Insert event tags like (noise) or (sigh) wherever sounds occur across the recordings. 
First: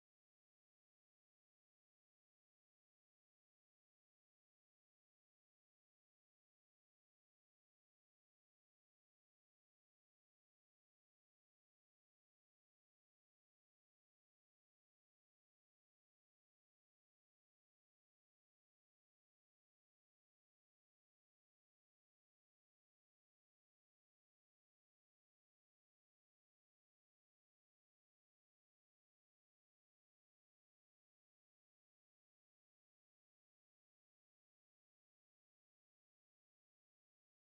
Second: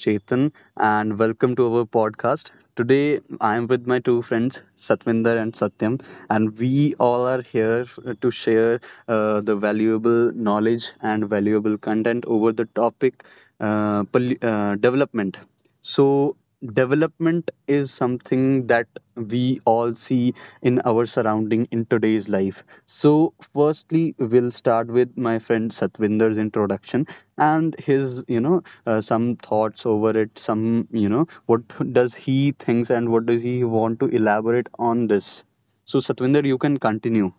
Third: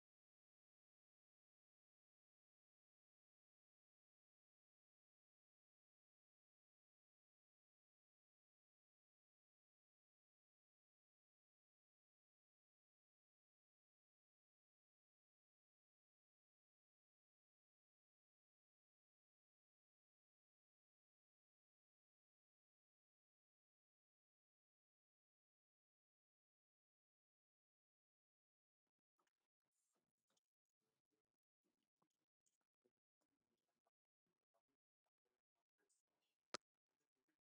Chetan, and welcome to our podcast. Today, I am with my two friends, Satvinder and Satyam, and we all are here to share the valuable knowledge and valuable content over the topic development. So, development is something that we all see in our surrounding in today's life. So, firstly, we'll start with my friend Satvinder's introduction and his some thoughts over it, some, what does he thinks and what does he want to elaborate on this. So, Satvinder, you can continue.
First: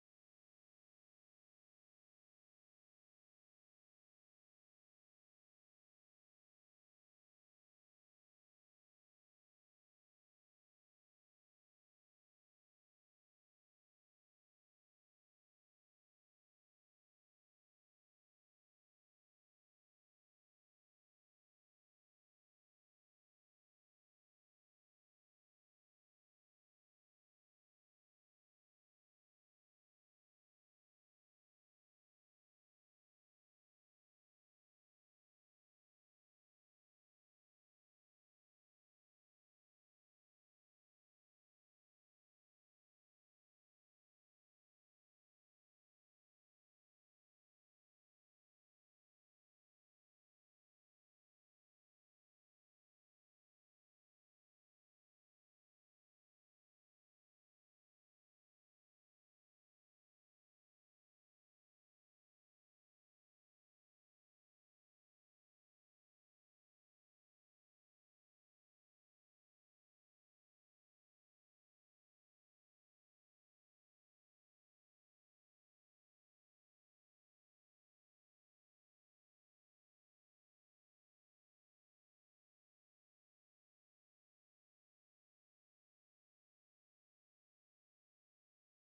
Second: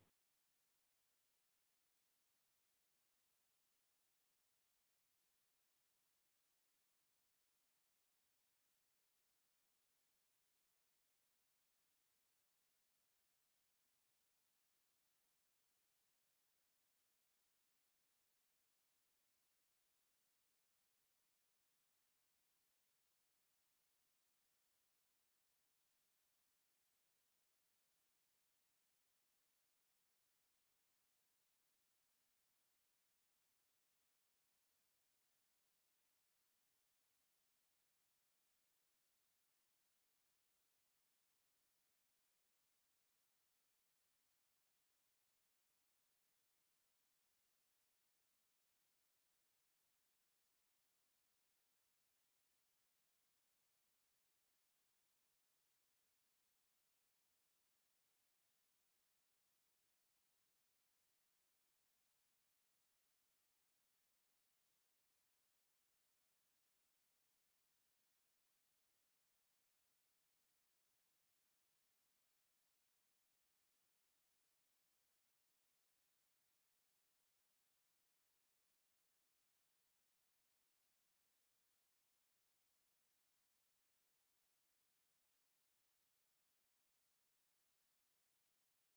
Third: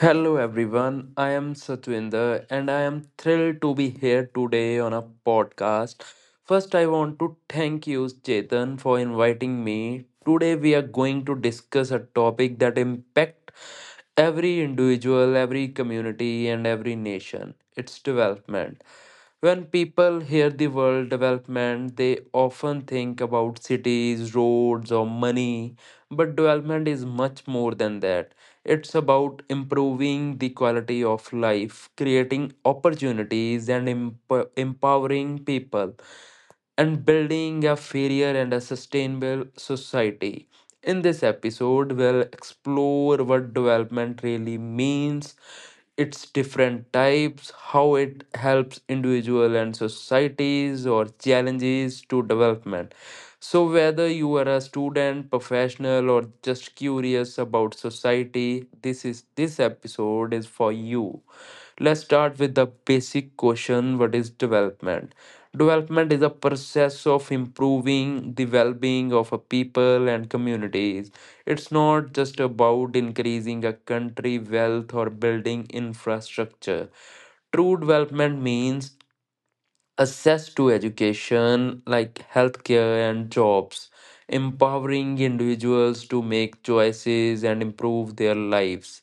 Hello everyone, I am Satwinder and I am thrilled to be here today on a podcast. First, I want to thank you, Chetan, for inviting me. Today, we are going to discuss a topic that impacts every individual, every community, and every nation its development. When people hear the word development, they often think about cities, roads, or money but development is much more than that it's about improving the quality of life creating opportunities and empowering people and building a fairer and a sustainable society. In this episode, we'll explore what development really means, its different types, how it helps individual and societies or challenges to development. So whether you are a student, professional or just curious about society, this episode is for you. Let's start with the basic question what is development? Development is a process of improving the well being of a people and communities. It's not just about increasing a country wealth or building infrastructure. True development means access to education like healthcare and jobs, empowering individuals to make choices and improve their lives,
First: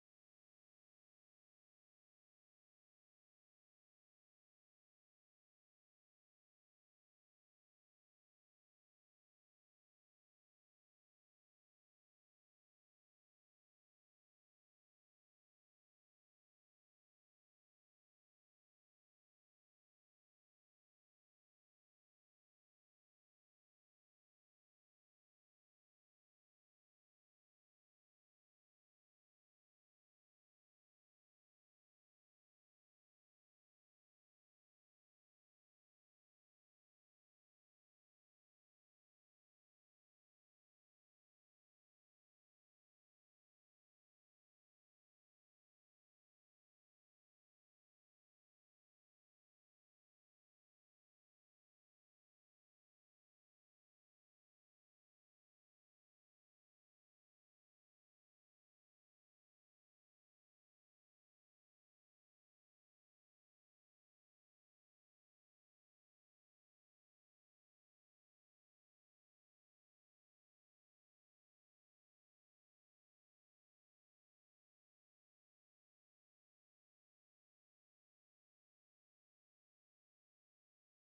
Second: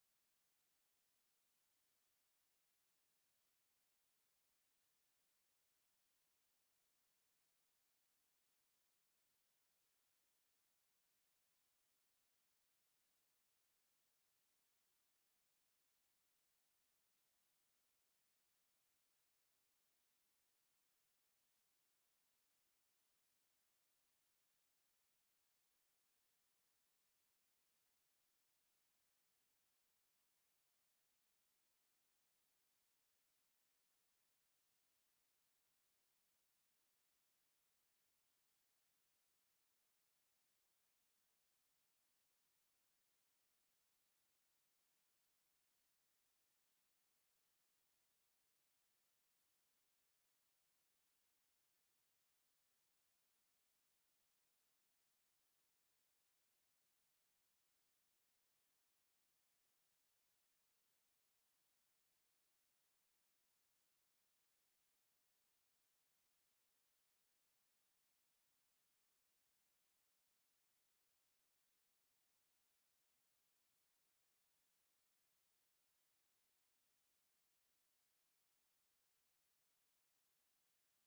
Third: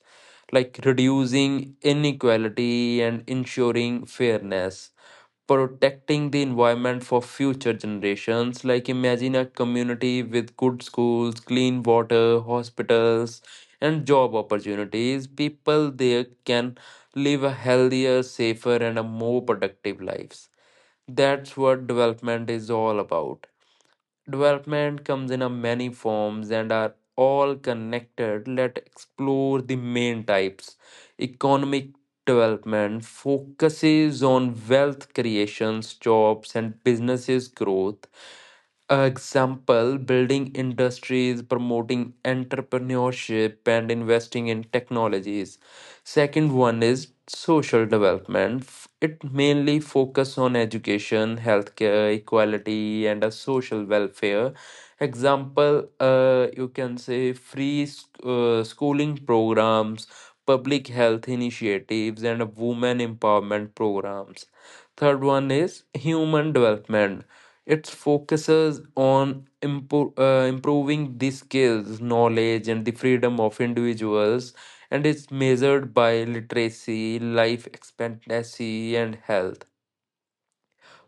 like reducing inequality and ensuring fairness, protecting the environment for future generations. Like, imagine a community with good schools, clean water, hospitals, and job opportunities. People there can live a healthier, safer, and a more productive lives that's what development is all about. Development comes in a many forms and are all connected. Let's explore the main types. Economic development focuses on wealth creations, jobs, and businesses growth example building industries promoting entrepreneurship and investing in technologies second one is social development it mainly focus on education healthcare equality and a social welfare. Example, you can say free schooling programs, public health initiatives, and women empowerment programs. Third one is human development. It focuses on improving the skills, knowledge, and the freedom of individuals, and it's measured by literacy, life expectancy, and health.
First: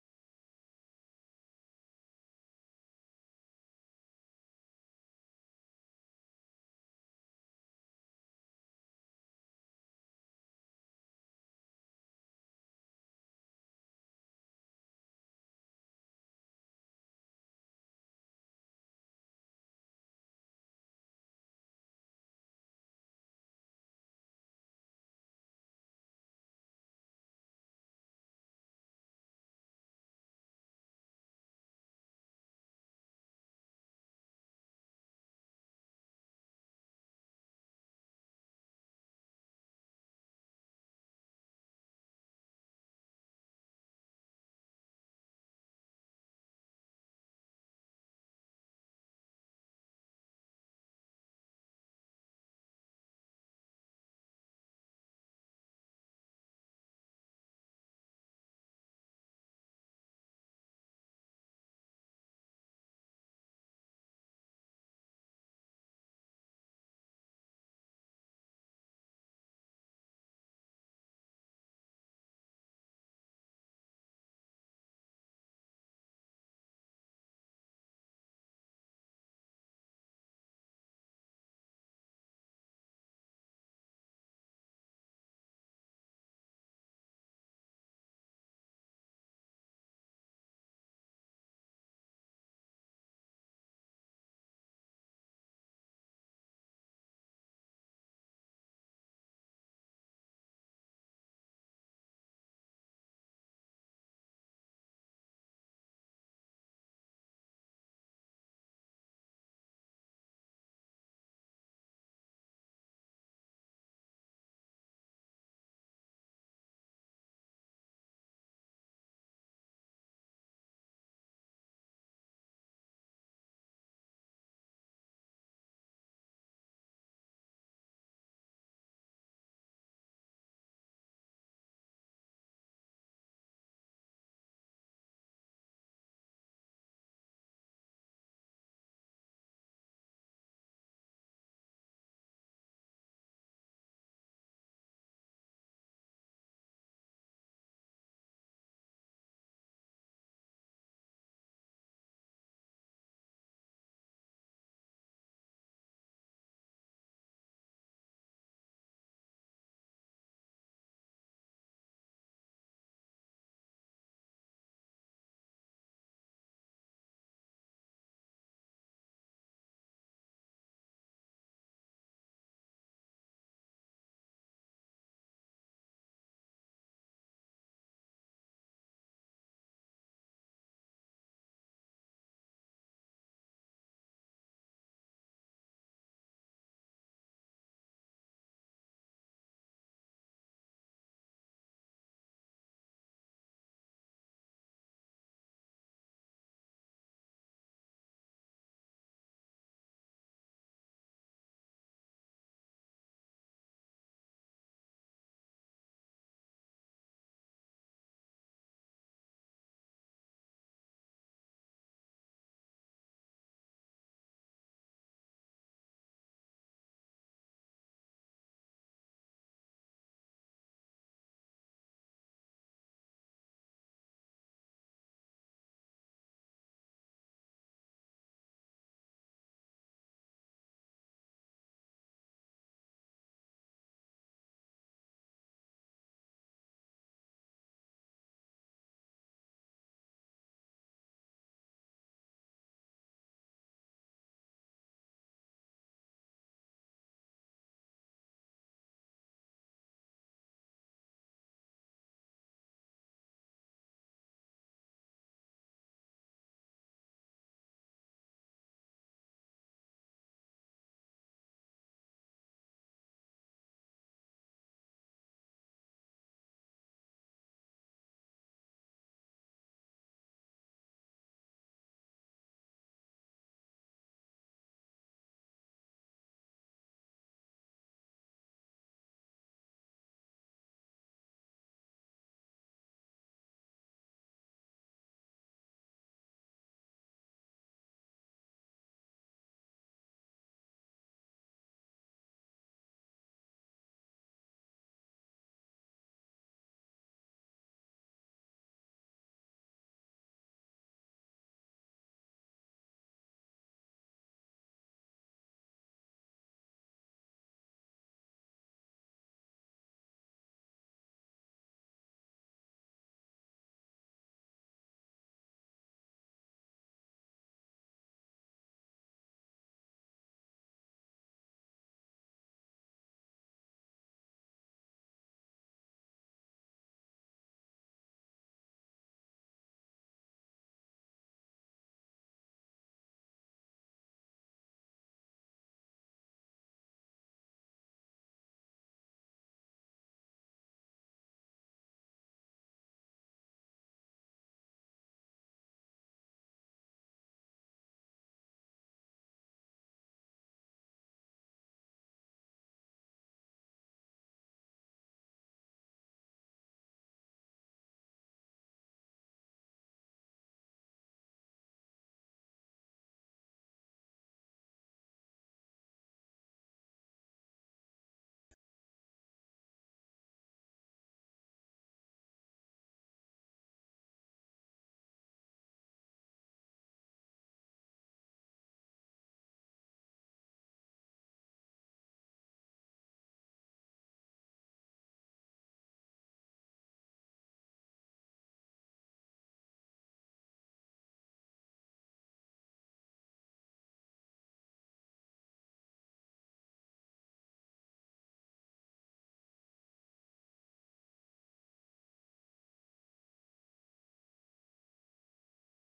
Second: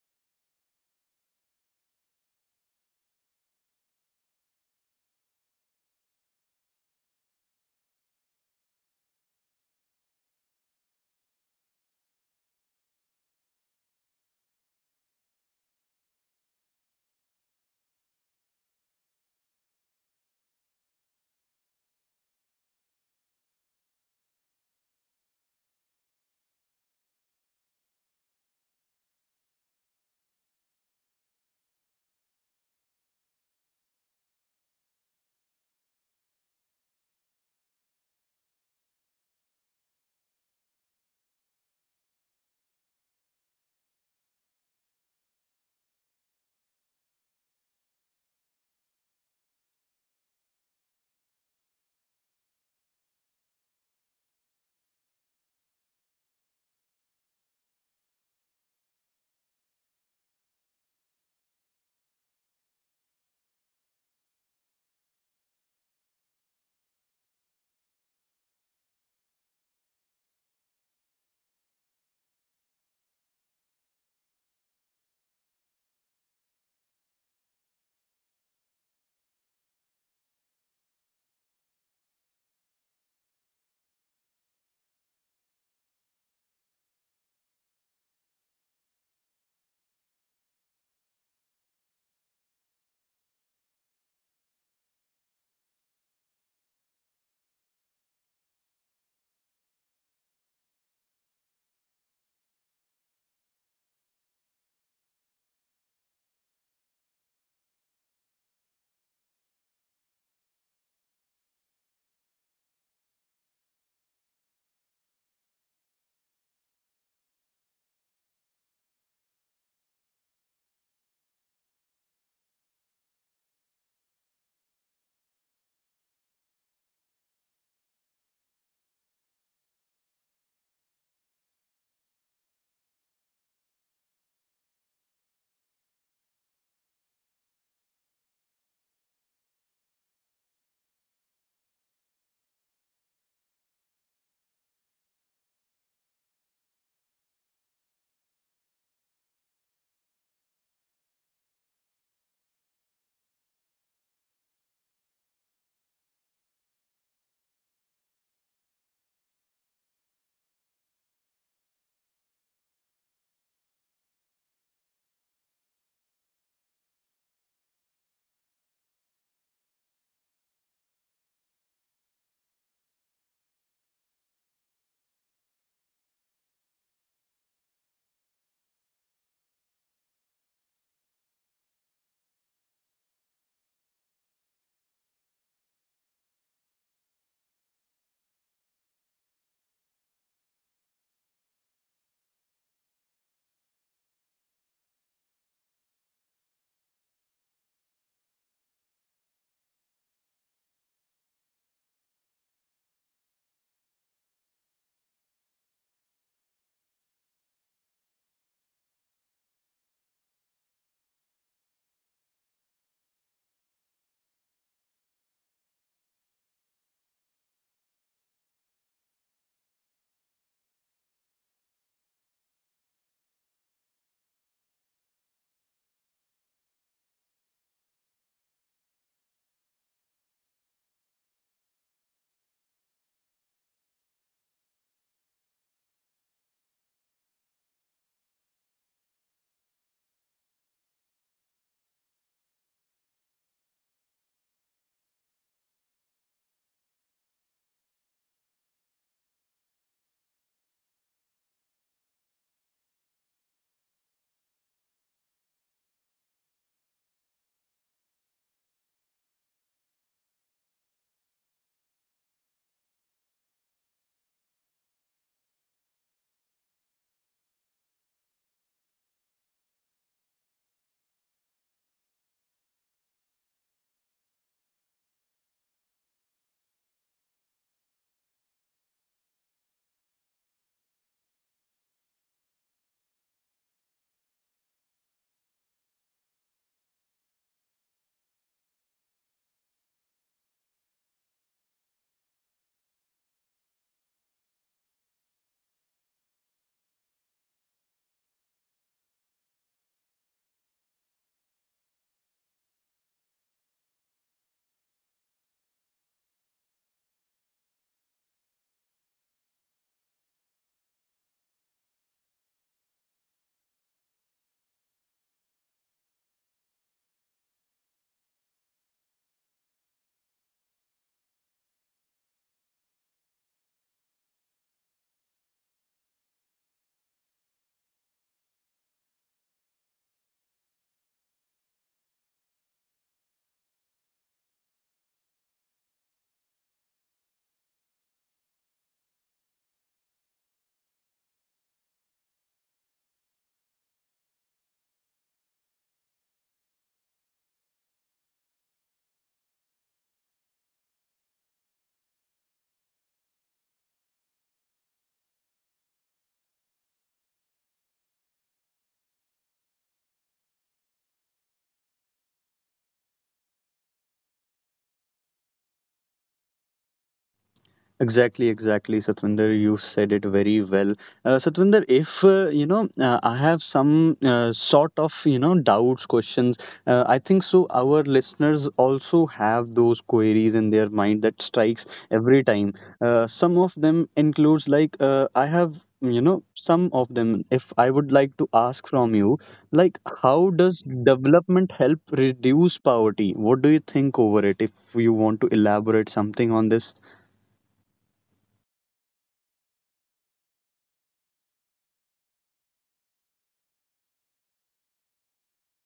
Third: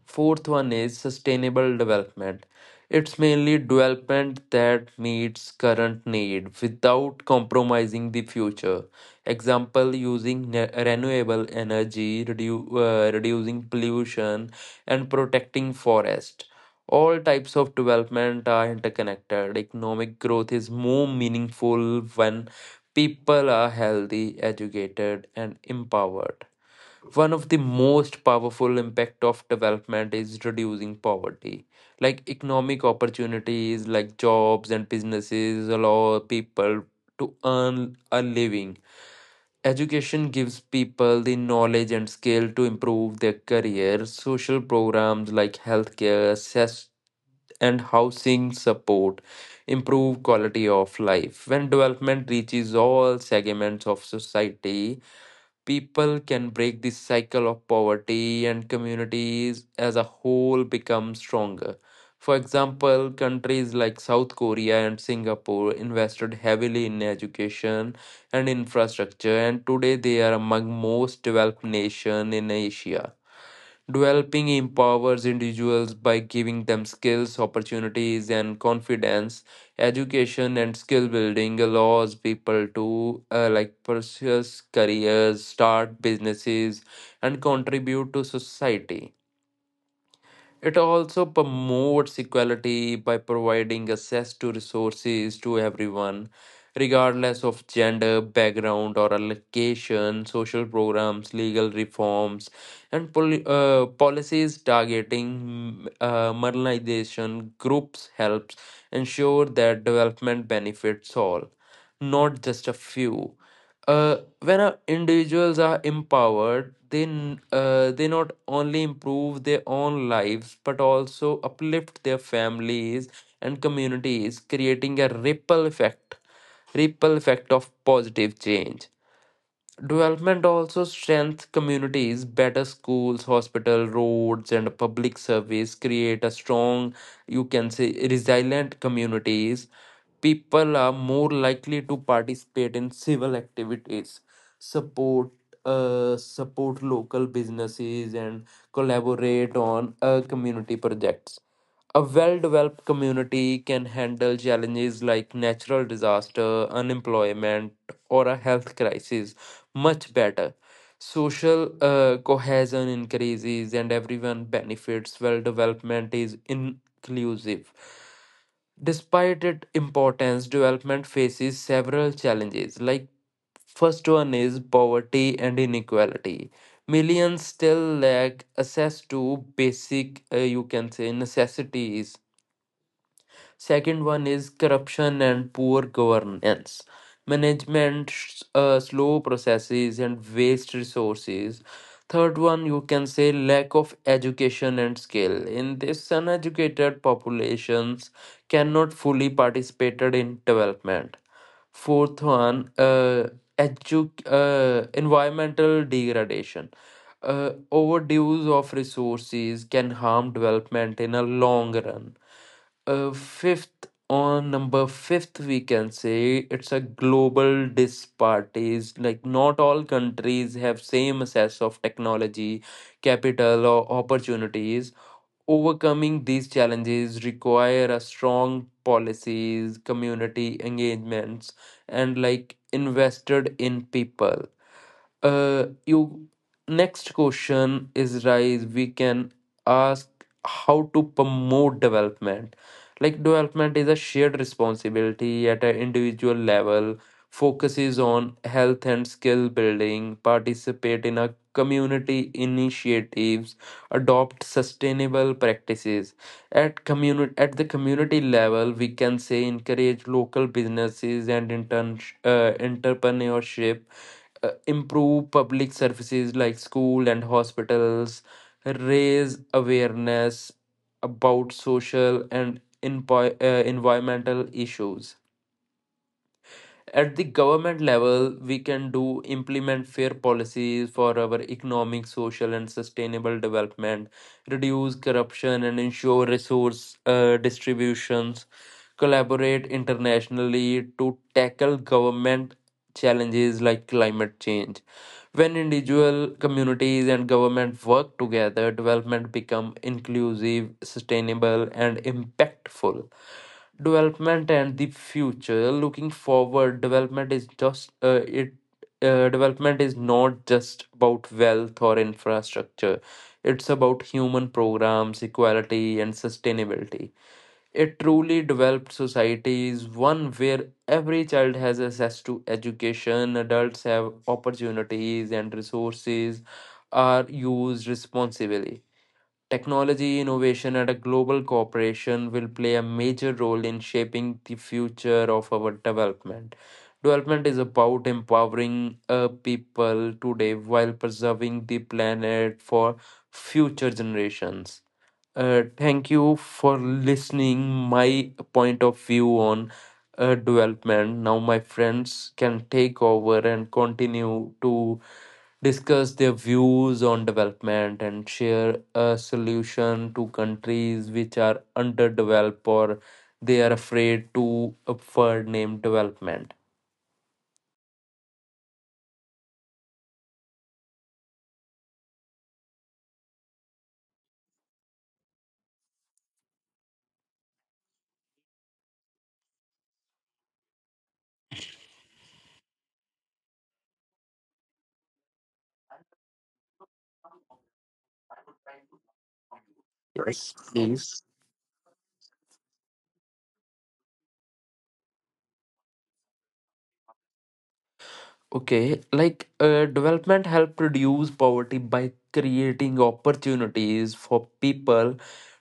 Fourth one is sustainable development. It's mainly development that meets current need without compromising the future. Example using renewable energy, reducing pollution and protecting forest. All types of development are interconnected. Economic growth is more meaningful when people are healthy, educated and empowered one of the most powerful impact of development is reducing poverty like economic opportunities like jobs and businesses allow people to earn a living education gives people the knowledge and skill to improve their career social programs like healthcare access and housing support improve quality of life when development reaches all segments of society. People can break this cycle of poverty and communities as a whole become stronger. For example, countries like South Korea and Singapore invested heavily in education and infrastructure and today they are among most developed nation in Asia. Developing empowers individuals by giving them skills, opportunities, and confidence. Education and skill building allows people to pursue careers, start businesses, and contribute to society. It also promotes equality by providing access to resources to everyone, regardless of gender, background, or allocation. Social programs, legal reforms, and policies targeting marginalization groups helps ensure that development benefits all, not just a few. When individuals are empowered they not only improve their own lives but also uplift their families and communities creating a ripple effect of positive change. Development also strengthens communities. Better schools, hospital, roads, and public service create a strong, you can say, resilient communities. People are more likely to participate in civil activities, support, support local businesses, and collaborate on community projects. A well developed community can handle challenges like natural disaster, unemployment, or a health crisis much better. Social cohesion increases and everyone benefits well development is inclusive. Despite its importance, development faces several challenges. Like first one is poverty and inequality. Millions still lack access to basic, you can say, necessities. Second one is corruption and poor governance. Management, slow processes, and waste resources. Third one, you can say lack of education and skill. In this, uneducated populations cannot fully participate in development. Fourth one, environmental degradation. Overdose of resources can harm development in a long run. Fifth on Number fifth, we can say it's a global disparities. Like not all countries have same access of technology, capital, or opportunities. Overcoming these challenges require a strong policies, community engagements, and like invested in people. You Next question is rise. We can ask how to promote development. Like development is a shared responsibility at an individual level. Focuses on health and skill building. Participate in a community initiatives. Adopt sustainable practices at community at the community level. We can say encourage local businesses and intern entrepreneurship. Improve public services like school and hospitals, raise awareness about social and environmental issues. At the government level, we can do implement fair policies for our economic, social, and sustainable development, reduce corruption, and ensure resource distributions, collaborate internationally to tackle government challenges like climate change when individual communities and government work together, development become inclusive, sustainable, and impactful. Development and the future. Looking forward, development is just it. Development is not just about wealth or infrastructure. It's about human programs, equality, and sustainability. A truly developed society is one where every child has access to education, adults have opportunities, and resources are used responsibly. Technology, innovation, and a global cooperation will play a major role in shaping the future of our development. Development is about empowering people today while preserving the planet for future generations. Thank you for listening my point of view on development. Now my friends can take over and continue to discuss their views on development and share a solution to countries which are underdeveloped or they are afraid to afford name development. Exactly, exactly, Satwinder. You said it very well. Satwinder, if I have some sort of doubts, questions. I think so. Our listeners also have those queries in their mind that strikes every time. Some of them includes like I have some of them. If I would like to ask from you, like Right. how Yes, does please. development help reduce poverty? What do you think over it? If you want to elaborate something on this. Okay, development help reduce poverty by creating opportunities for people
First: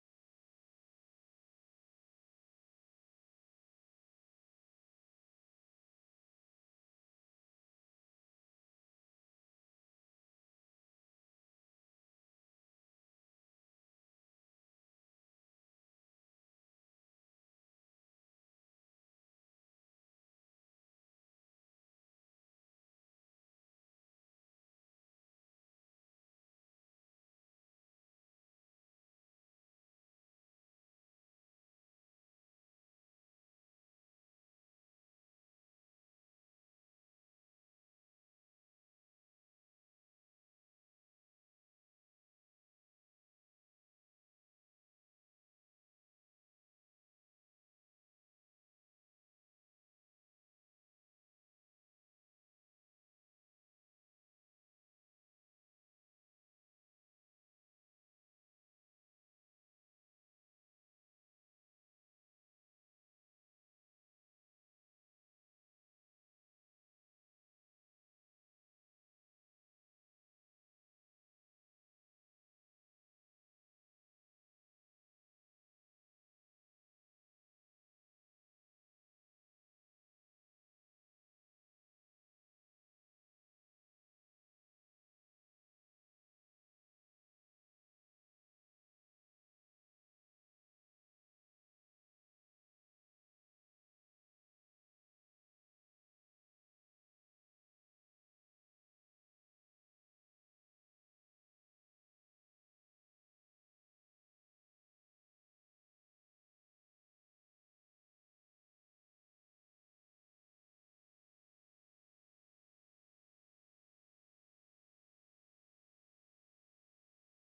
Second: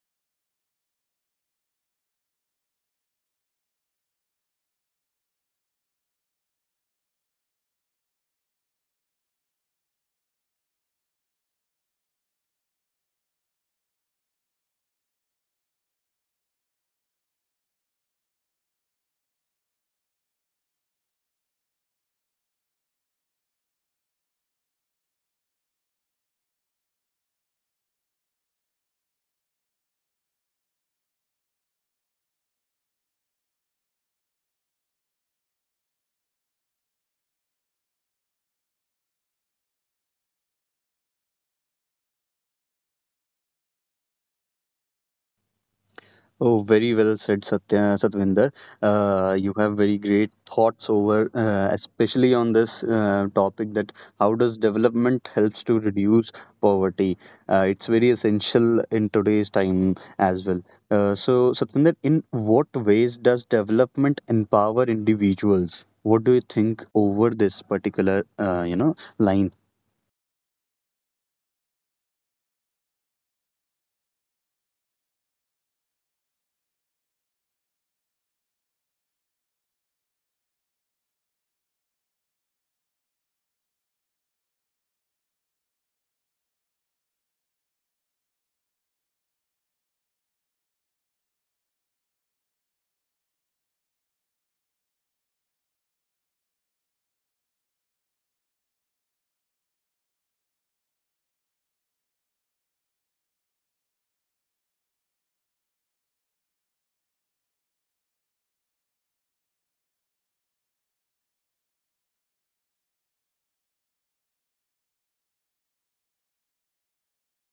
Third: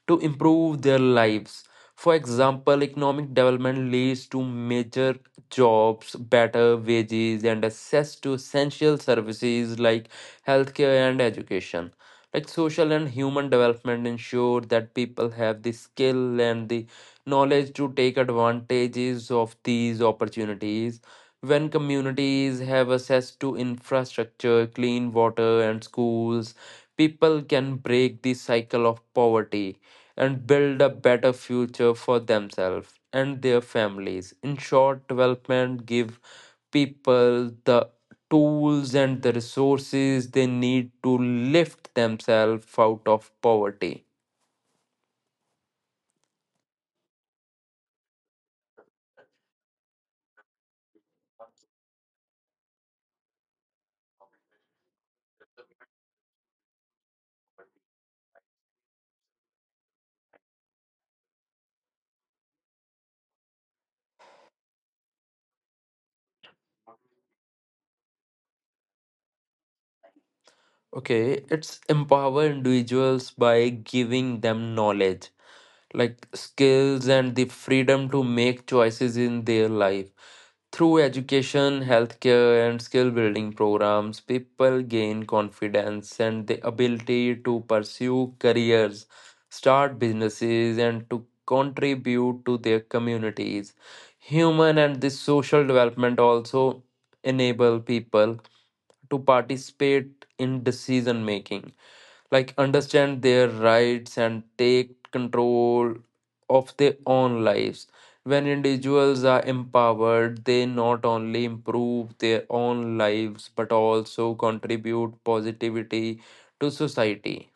to improve their lives. For example, economic development leads to major jobs, better wages, and access to essential services like healthcare and education. Like social and human development ensure that people have the skill and the knowledge to take advantages of these opportunities. When communities have access to infrastructure, clean water, and schools, people can break the cycle of poverty and build a better future for themselves and their families. In short, development give people the tools and the resources they need to lift themselves out of poverty. Oh, very well said, Satvinder. You have very great thoughts over, especially on this topic that how does development helps to reduce poverty. It's very essential in today's time as well. So, Satvinder, in what ways does development empower individuals? What do you think over this particular, line? Okay, it's empower individuals by giving them knowledge, like skills and the freedom to make choices in their life. Through education, healthcare, and skill building programs, people gain confidence and the ability to pursue careers, start businesses, and to contribute to their communities. Human and the social development also enable people to participate in decision making like understand their rights and take control of their own lives. When individuals are empowered, they not only improve their own lives but also contribute positivity to society.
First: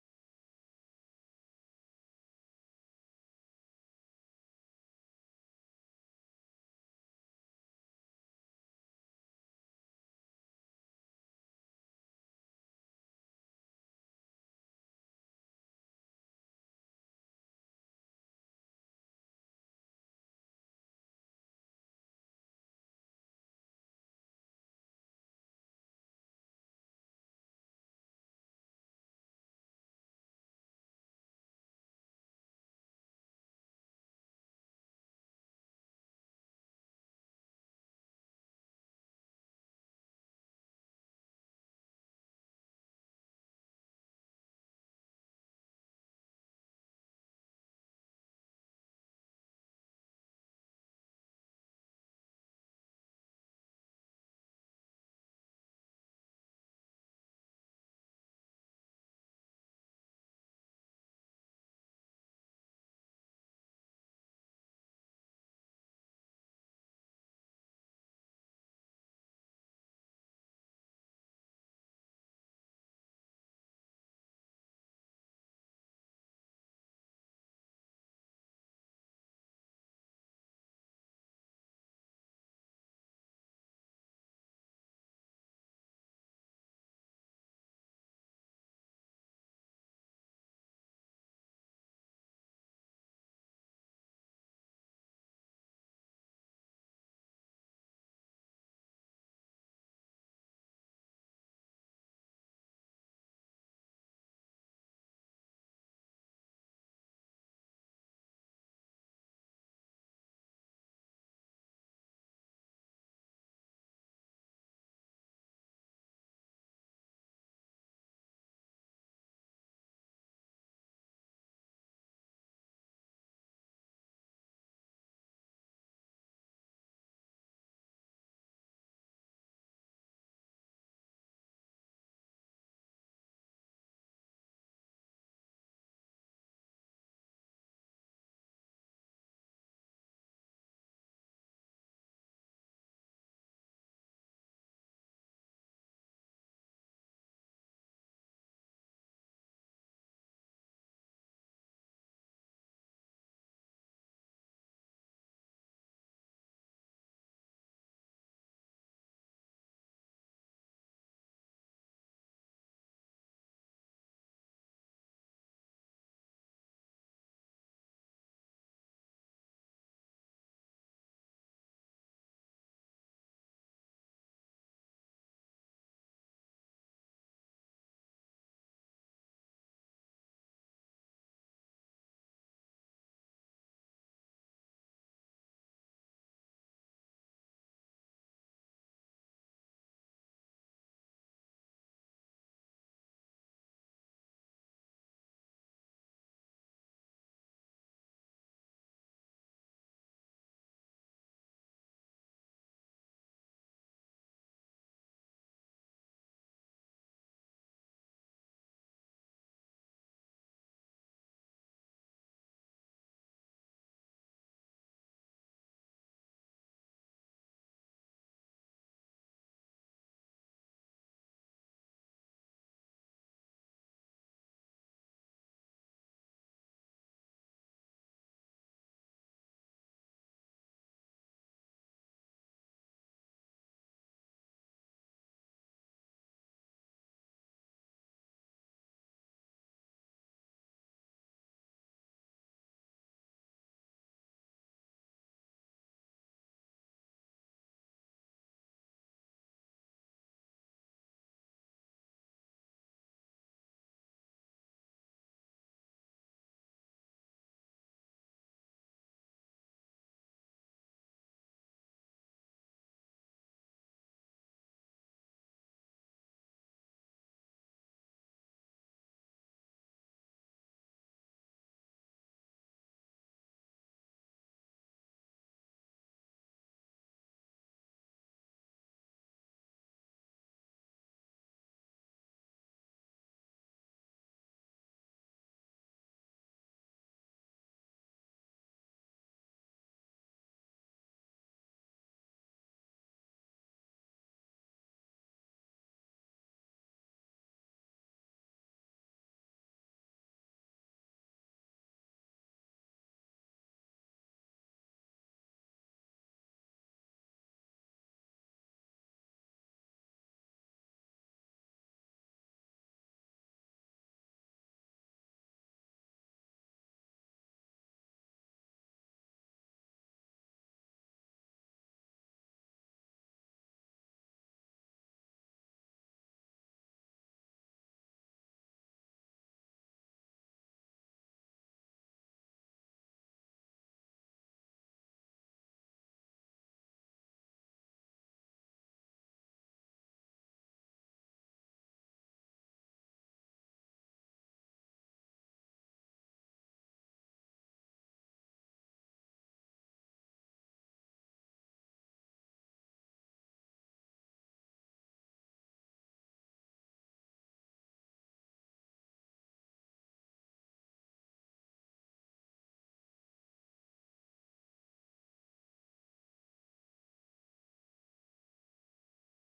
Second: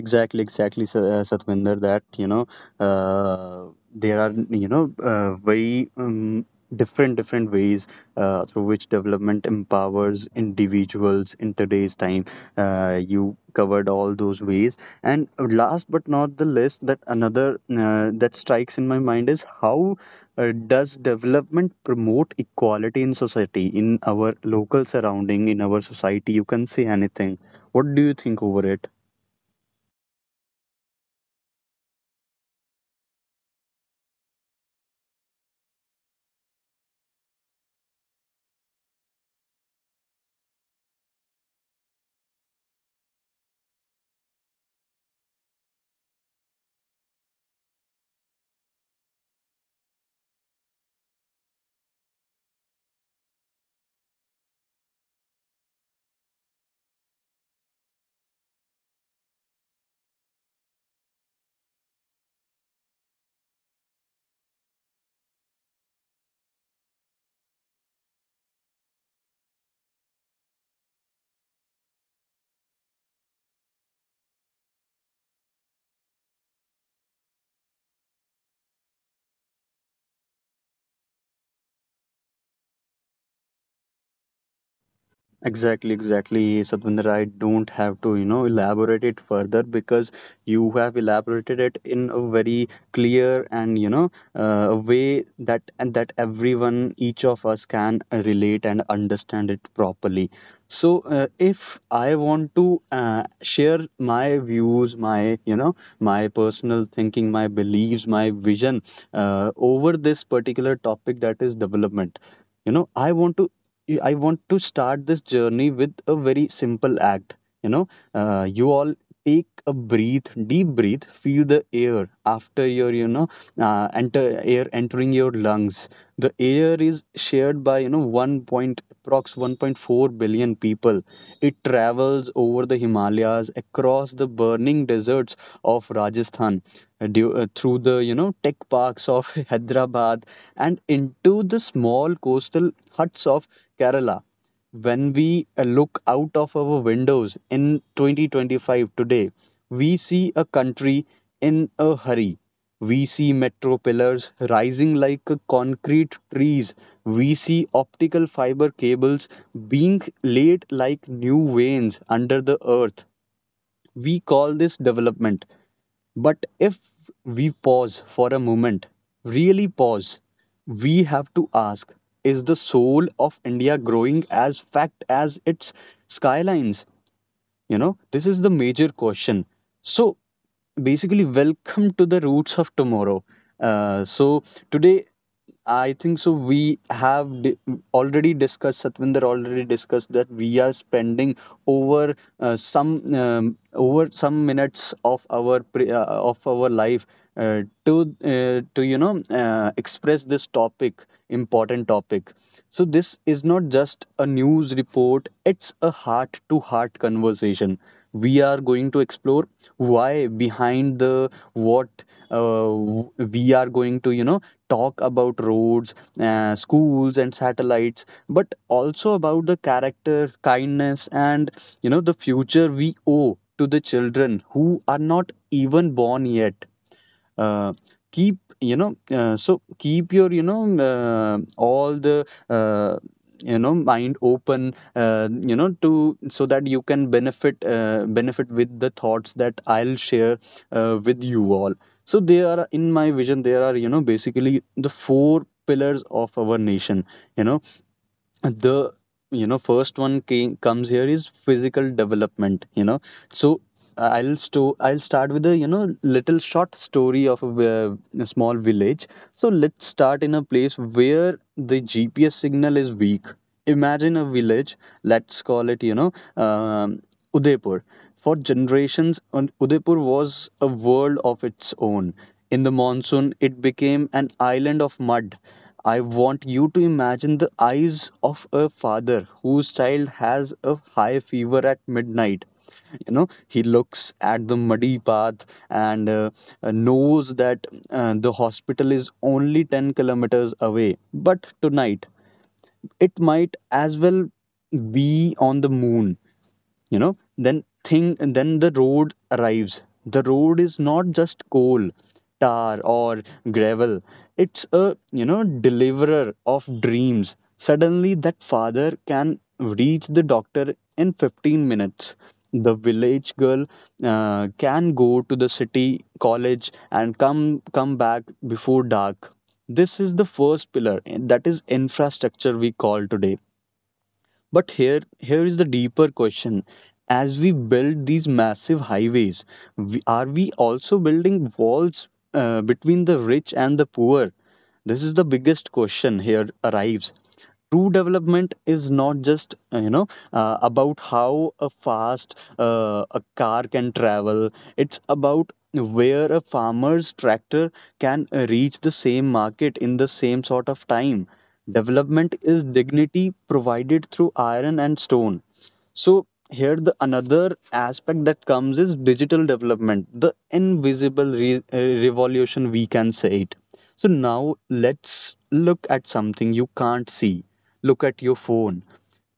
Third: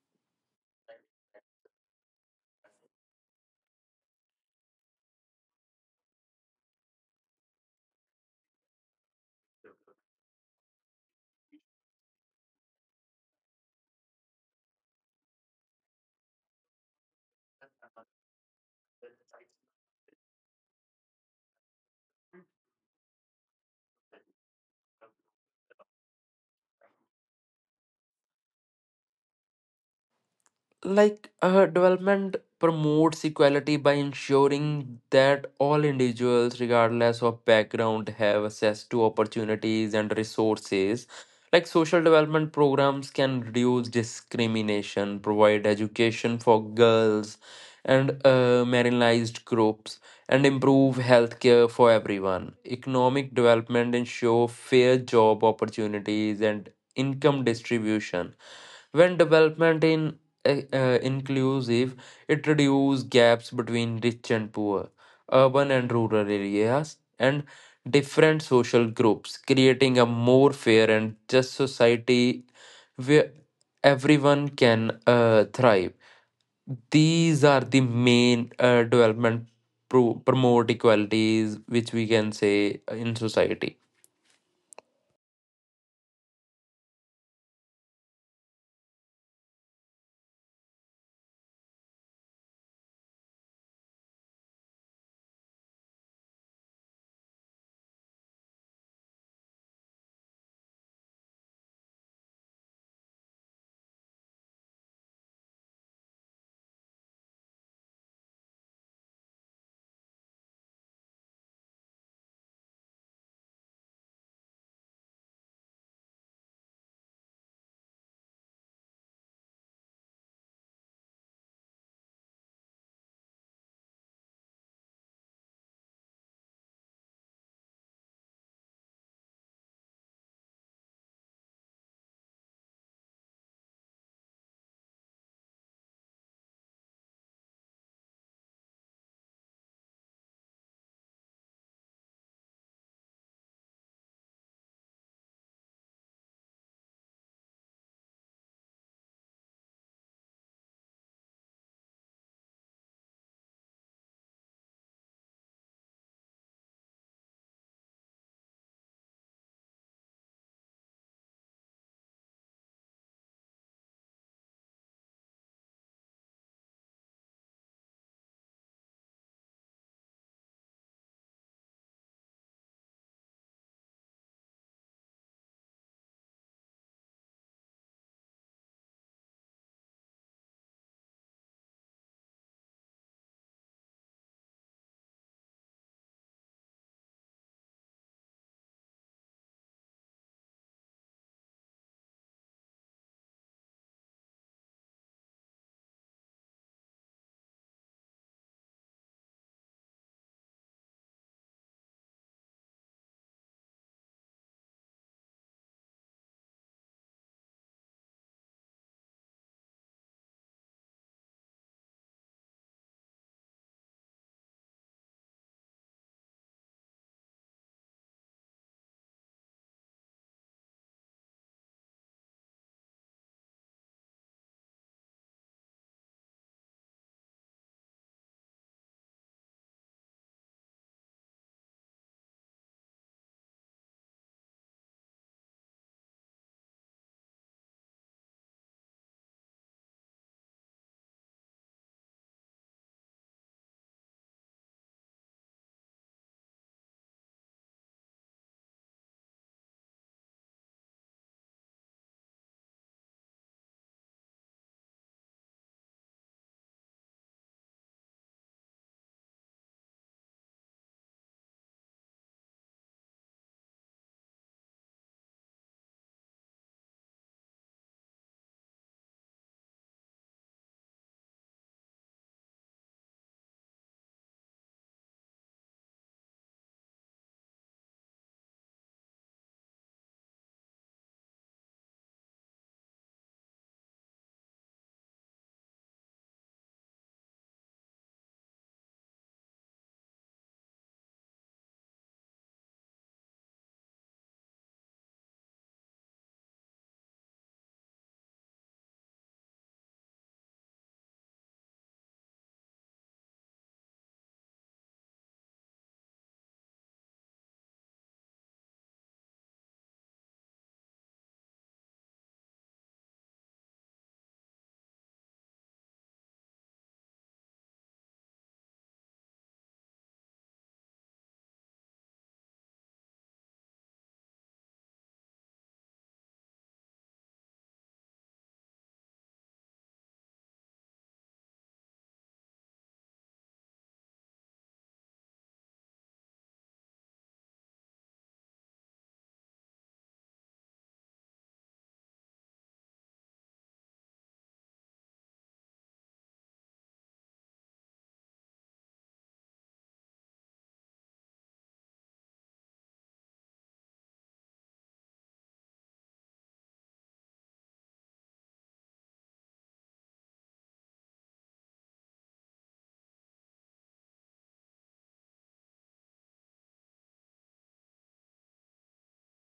Exactly, exactly, Satvinder. Uh, there are very different different ways through which development empowers individuals in today's time. You covered all those ways, and last but not the least, that another that strikes in my mind is how does development promote equality in society, in our local surrounding, in our society? You can say anything. What do you think over it? Development promotes equality by ensuring that all individuals, regardless of background, have access to opportunities and resources. Like social development programs can reduce discrimination, provide education for girls and marginalized groups, and improve healthcare for everyone. Economic development ensure fair job opportunities and income distribution when development in inclusive, it reduces gaps between rich and poor, urban and rural areas, and different social groups, creating a more fair and just society where everyone can thrive. These are the main development promote equalities which we can say in society. Exactly, exactly, Satvinder. I don't have to, elaborate it further because you have elaborated it in a very clear and, a way that and that everyone, each of us can relate and understand it properly. So if I want to share my views, my my personal thinking, my beliefs, my vision over this particular topic, that is development. I want to I want to start this journey with a very simple act. you know you all take a breath, deep breath, feel the air after your enter, air entering your lungs. The air is shared by 1 point approx 1.4 billion people. It travels over the Himalayas, across the burning deserts of Rajasthan, through the tech parks of (laughs) Hyderabad and into the small coastal huts of Kerala. When we look out of our windows in 2025 today, we see a country in a hurry. We see metro pillars rising like concrete trees. We see optical fiber cables being laid like new veins under the earth. We call this development, but if we pause for a moment, really pause, we have to ask, is the soul of India growing as fact as its skylines? You know, this is the major question. So, basically, welcome to the roots of tomorrow. So today, I think so we have already discussed, Satvinder already discussed, that we are spending over some over some minutes of our of our life to express this topic, important topic. So this is not just a news report, it's a heart to heart conversation. We are going to explore why behind the what. We are going to, talk about roads, schools, and satellites, but also about the character, kindness, and, the future we owe to the children who are not even born yet. uh, Keep your all the mind open, to so that you can benefit, benefit with the thoughts that I'll share with you all. So there are, in my vision there are, basically the four pillars of our nation. you know the first one comes here is physical development. So I'll start with a little short story of a small village. So let's start in a place where the GPS signal is weak. Imagine a village, let's call it, um, Udaipur. For generations, Udaipur was a world of its own. In the monsoon, it became an island of mud. I want you to imagine the eyes of a father whose child has a high fever at midnight. You know, he looks at the muddy path and knows that the hospital is only 10 kilometers away. But tonight, it might as well be on the moon. You know then thing And then the road arrives. The road is not just coal tar or gravel, it's a, you know deliverer of dreams. Suddenly that father can reach the doctor in 15 minutes. The village girl can go to the city college and come back before dark. This is the first pillar, and that is infrastructure we call today. But here, here is the deeper question. As we build these massive highways, are we also building walls between the rich and the poor? This is the biggest question here arrives. True development is not just, about how a fast a car can travel. It's about where a farmer's tractor can reach the same market in the same sort of time. Development is dignity provided through iron and stone. So here the another aspect that comes is digital development, the invisible revolution we can say it. So now let's look at something you can't see. Look at your phone.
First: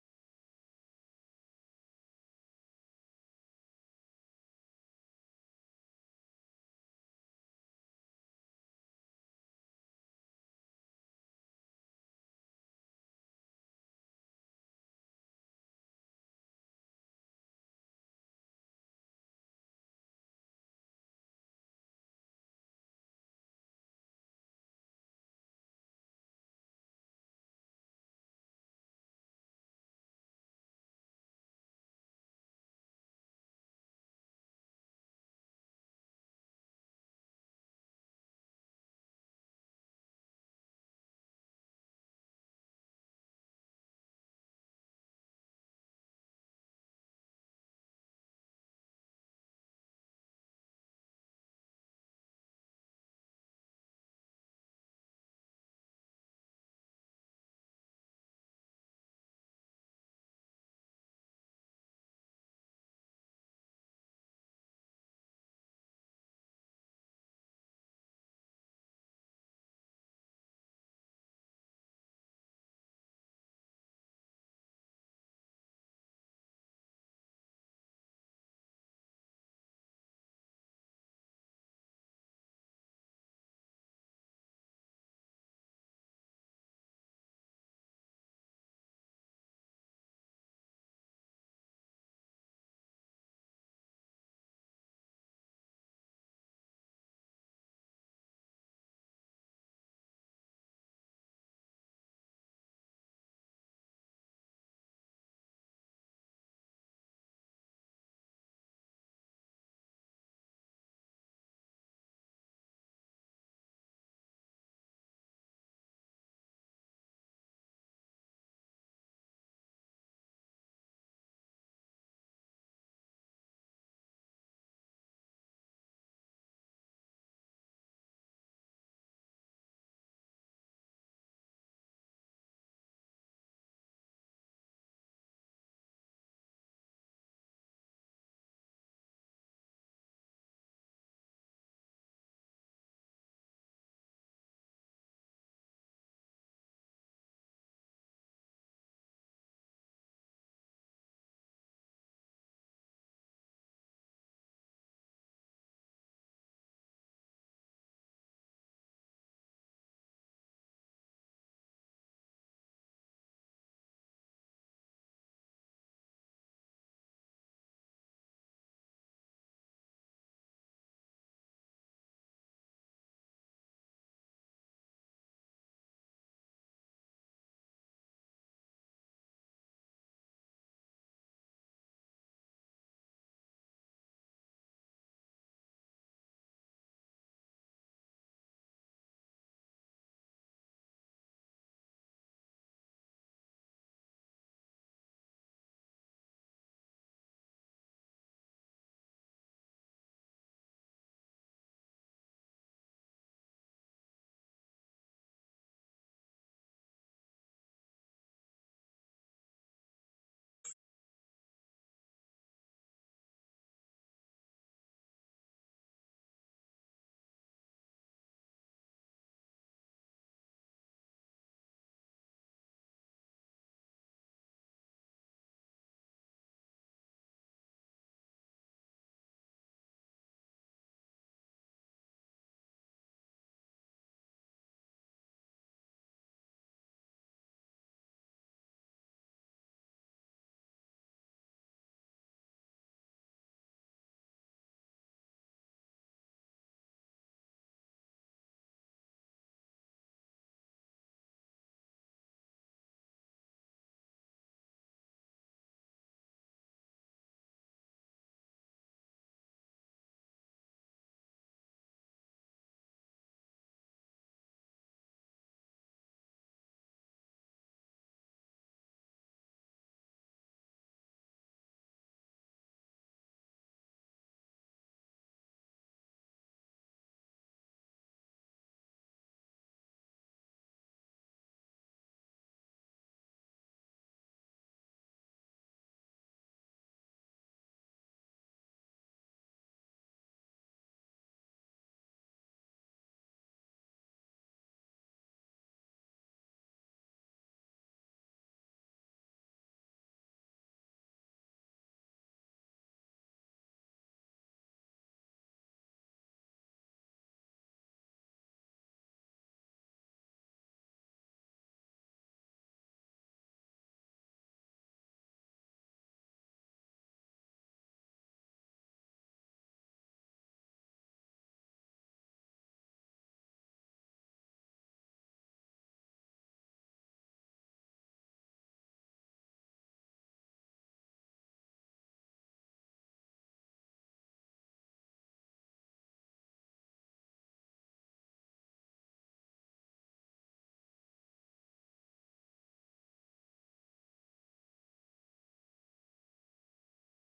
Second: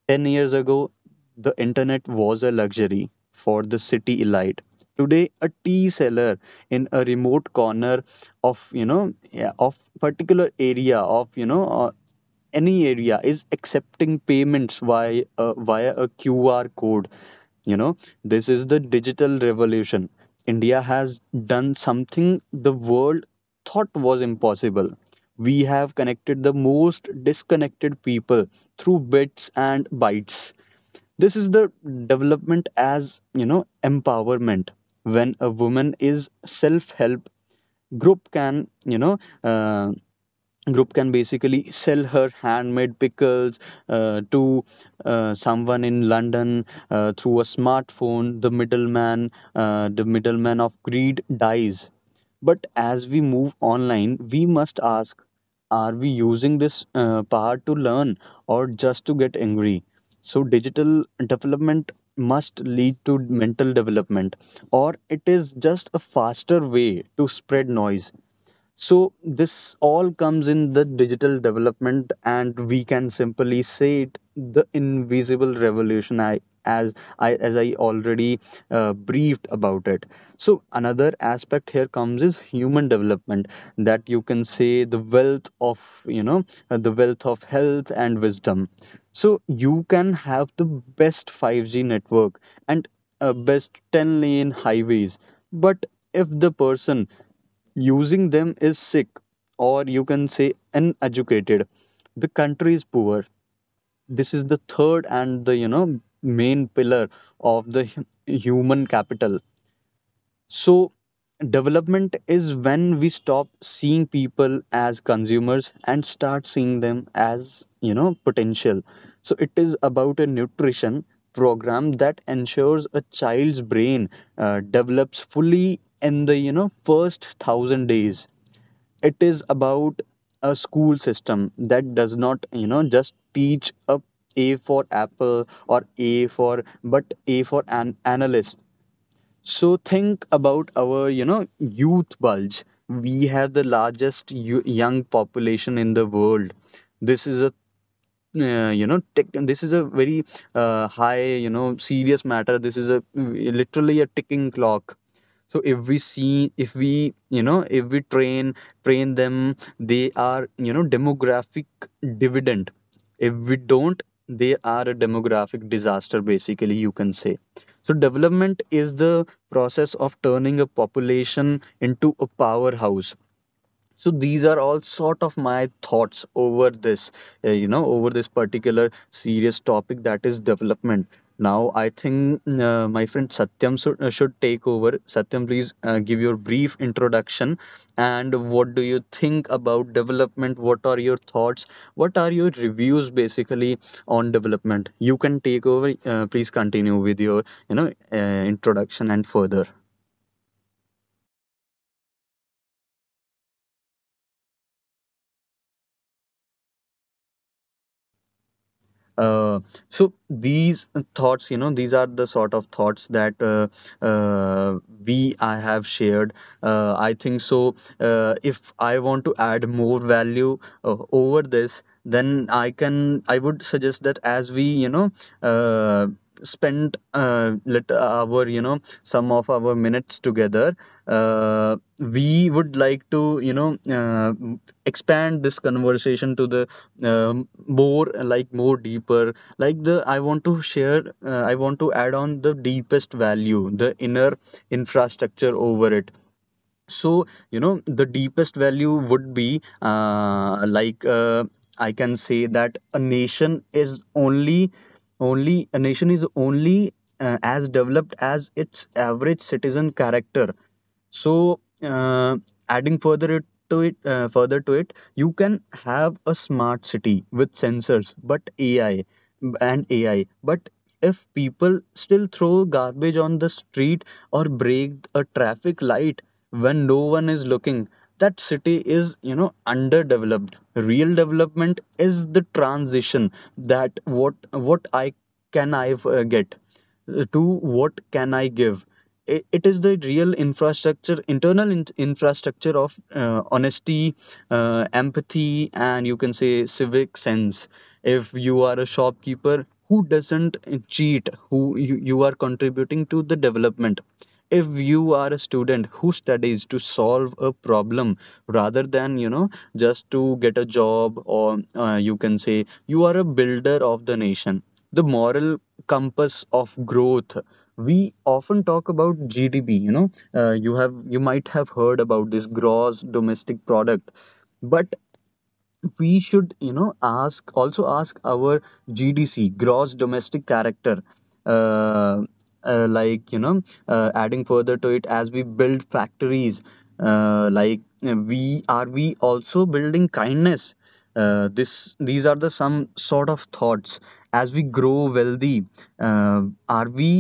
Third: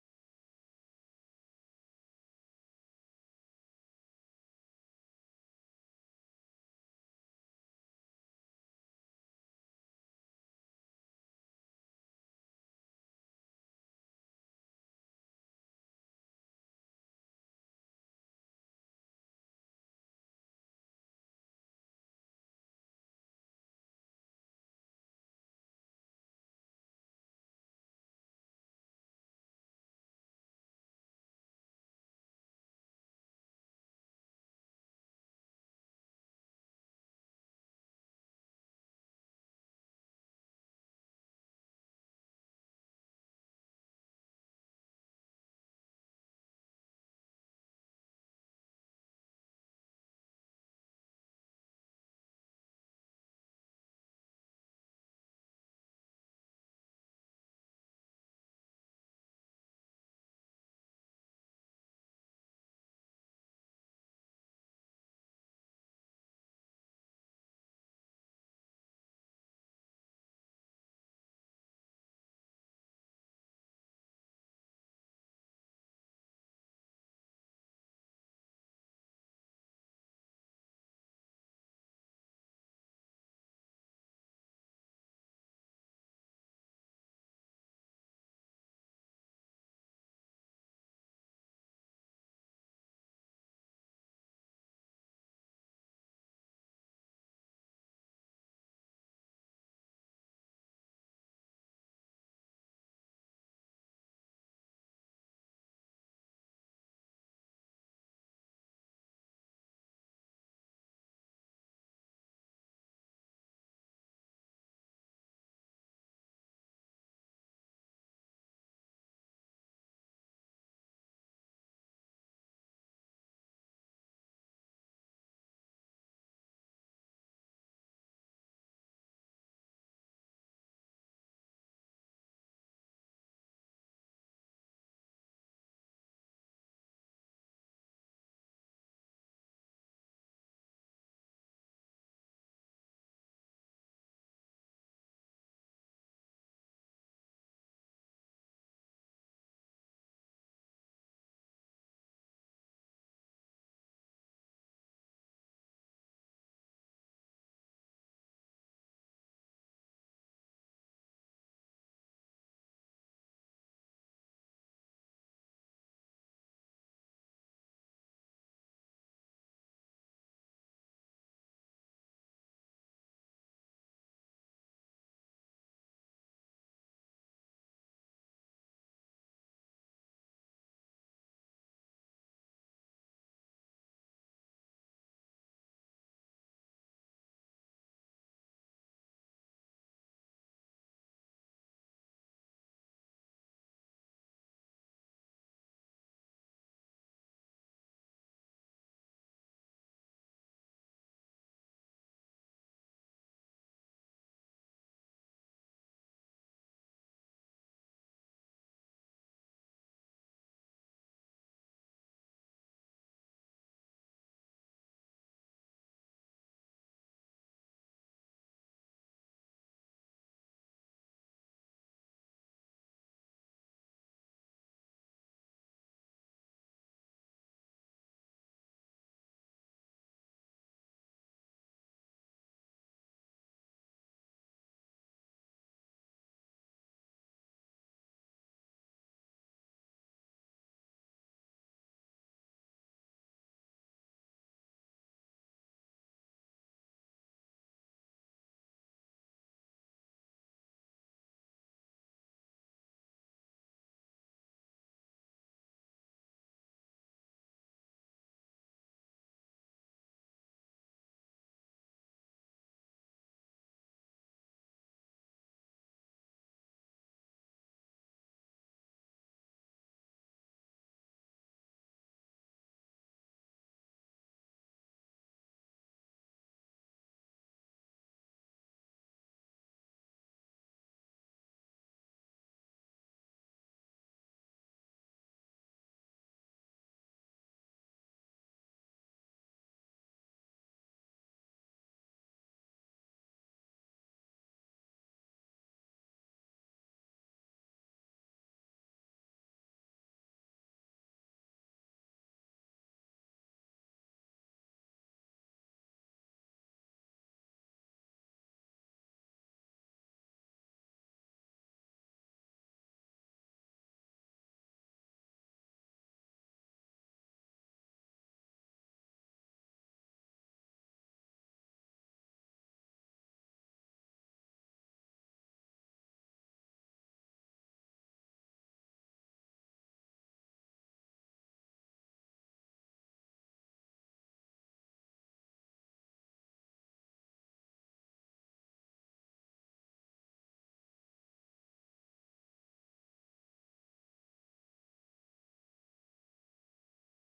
10 years ago, the internet was a luxury for the city elite. Today, a tea seller in a remote corner of, yeah, of particular area of, any area, is accepting payments via via a QR code. You know, this is the digital revolution. India has done something the world thought was impossible. We have connected the most disconnected people through bits and bytes. This is the development as, empowerment. When a woman is self help group can, group can basically sell her handmade pickles to someone in London through a smartphone. The middleman, the middleman of greed dies. But as we move online we must ask, are we using this power to learn or just to get angry? So digital development must lead to mental development, or it is just a faster way to spread noise. So this all comes in the digital development, and we can simply say it the invisible revolution, I as I as I already briefed about it. So another aspect here comes is human development, that you can say the wealth of, you know the wealth of health and wisdom. So you can have the best 5G network and best 10-lane highways, but if the person using them is sick or you can say uneducated, the country is poor. This is the third and the, main pillar of the human capital. So development is when we stop seeing people as consumers and start seeing them as, potential. So it is about a nutrition program that ensures a child's brain develops fully in the, first 1,000 days. It is about a school system that does not, just teach a for apple or a for, but a for an analyst. So think about our, youth bulge. We have the largest young population in the world. This is a, this is a very high, serious matter. This is a literally a ticking clock. So if we see, if we, if we train them, they are, demographic dividend. If we don't, they are a demographic disaster, basically you can say. So development is the process of turning a population into a powerhouse. So these are all sort of my thoughts over this, over this particular serious topic, that is development. Now I think my friend Satyam should take over. Satyam, please give your brief introduction and what do you think about development, what are your thoughts, what are your reviews basically on development. You can take over, please continue with your, you know uh, introduction and further. Uh, so these thoughts, these are the sort of thoughts that uh, we I have shared. I think so. If I want to add more value over this, then I can. I would suggest that as we, uh, spent let our some of our minutes together we would like to expand this conversation to the more like more deeper like the I want to share, I want to add on the deepest value, the inner infrastructure over it. So you know the deepest value would be I can say that a nation is only as developed as its average citizen character. So, adding further to it, you can have a smart city with sensors, but AI. But if people still throw garbage on the street or break a traffic light when no one is looking, that city is, you know, underdeveloped. Real development is the transition that what I can I get to what can I give? It is the real infrastructure, internal infrastructure of honesty, empathy, and you can say civic sense. If you are a shopkeeper who doesn't cheat, you are contributing to the development. If you are a student who studies to solve a problem rather than just to get a job, or you can say, you are a builder of the nation, the moral compass of growth. We often talk about gdp, you know, you might have heard about this, gross domestic product, but we should, you know, ask also ask our gdc, gross domestic character. uh, uh, like you know Adding further to it, as we build factories, uh, like we also building kindness. This these are the some sort of thoughts. As we grow wealthy, uh, are we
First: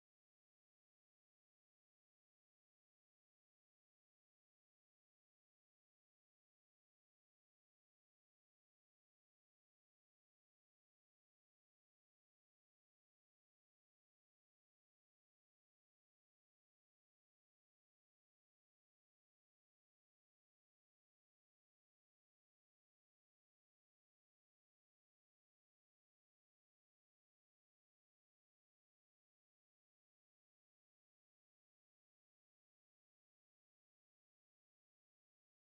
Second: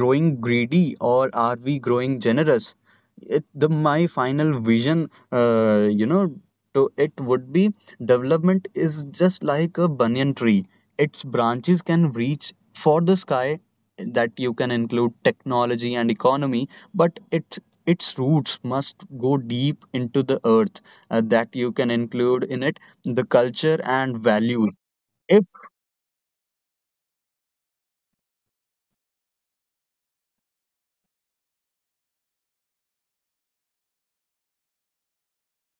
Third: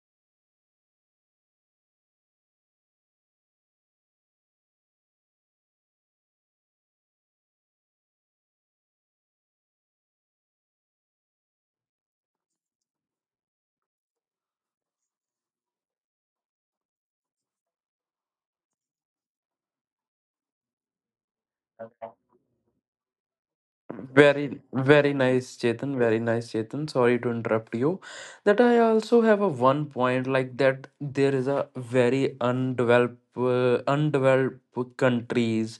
growing greedy, or are we growing generous? It, the my final vision, so it would be, development is just like a banyan tree. Its branches can reach for the sky, that you can include technology and economy, but it its roots must go deep into the earth, that you can include in it the culture and Very, values. very If nice, Chetan. Very nice, Chetan. Sorry to interrupt you. That I also have a one point like that there is a very undeveloped countries.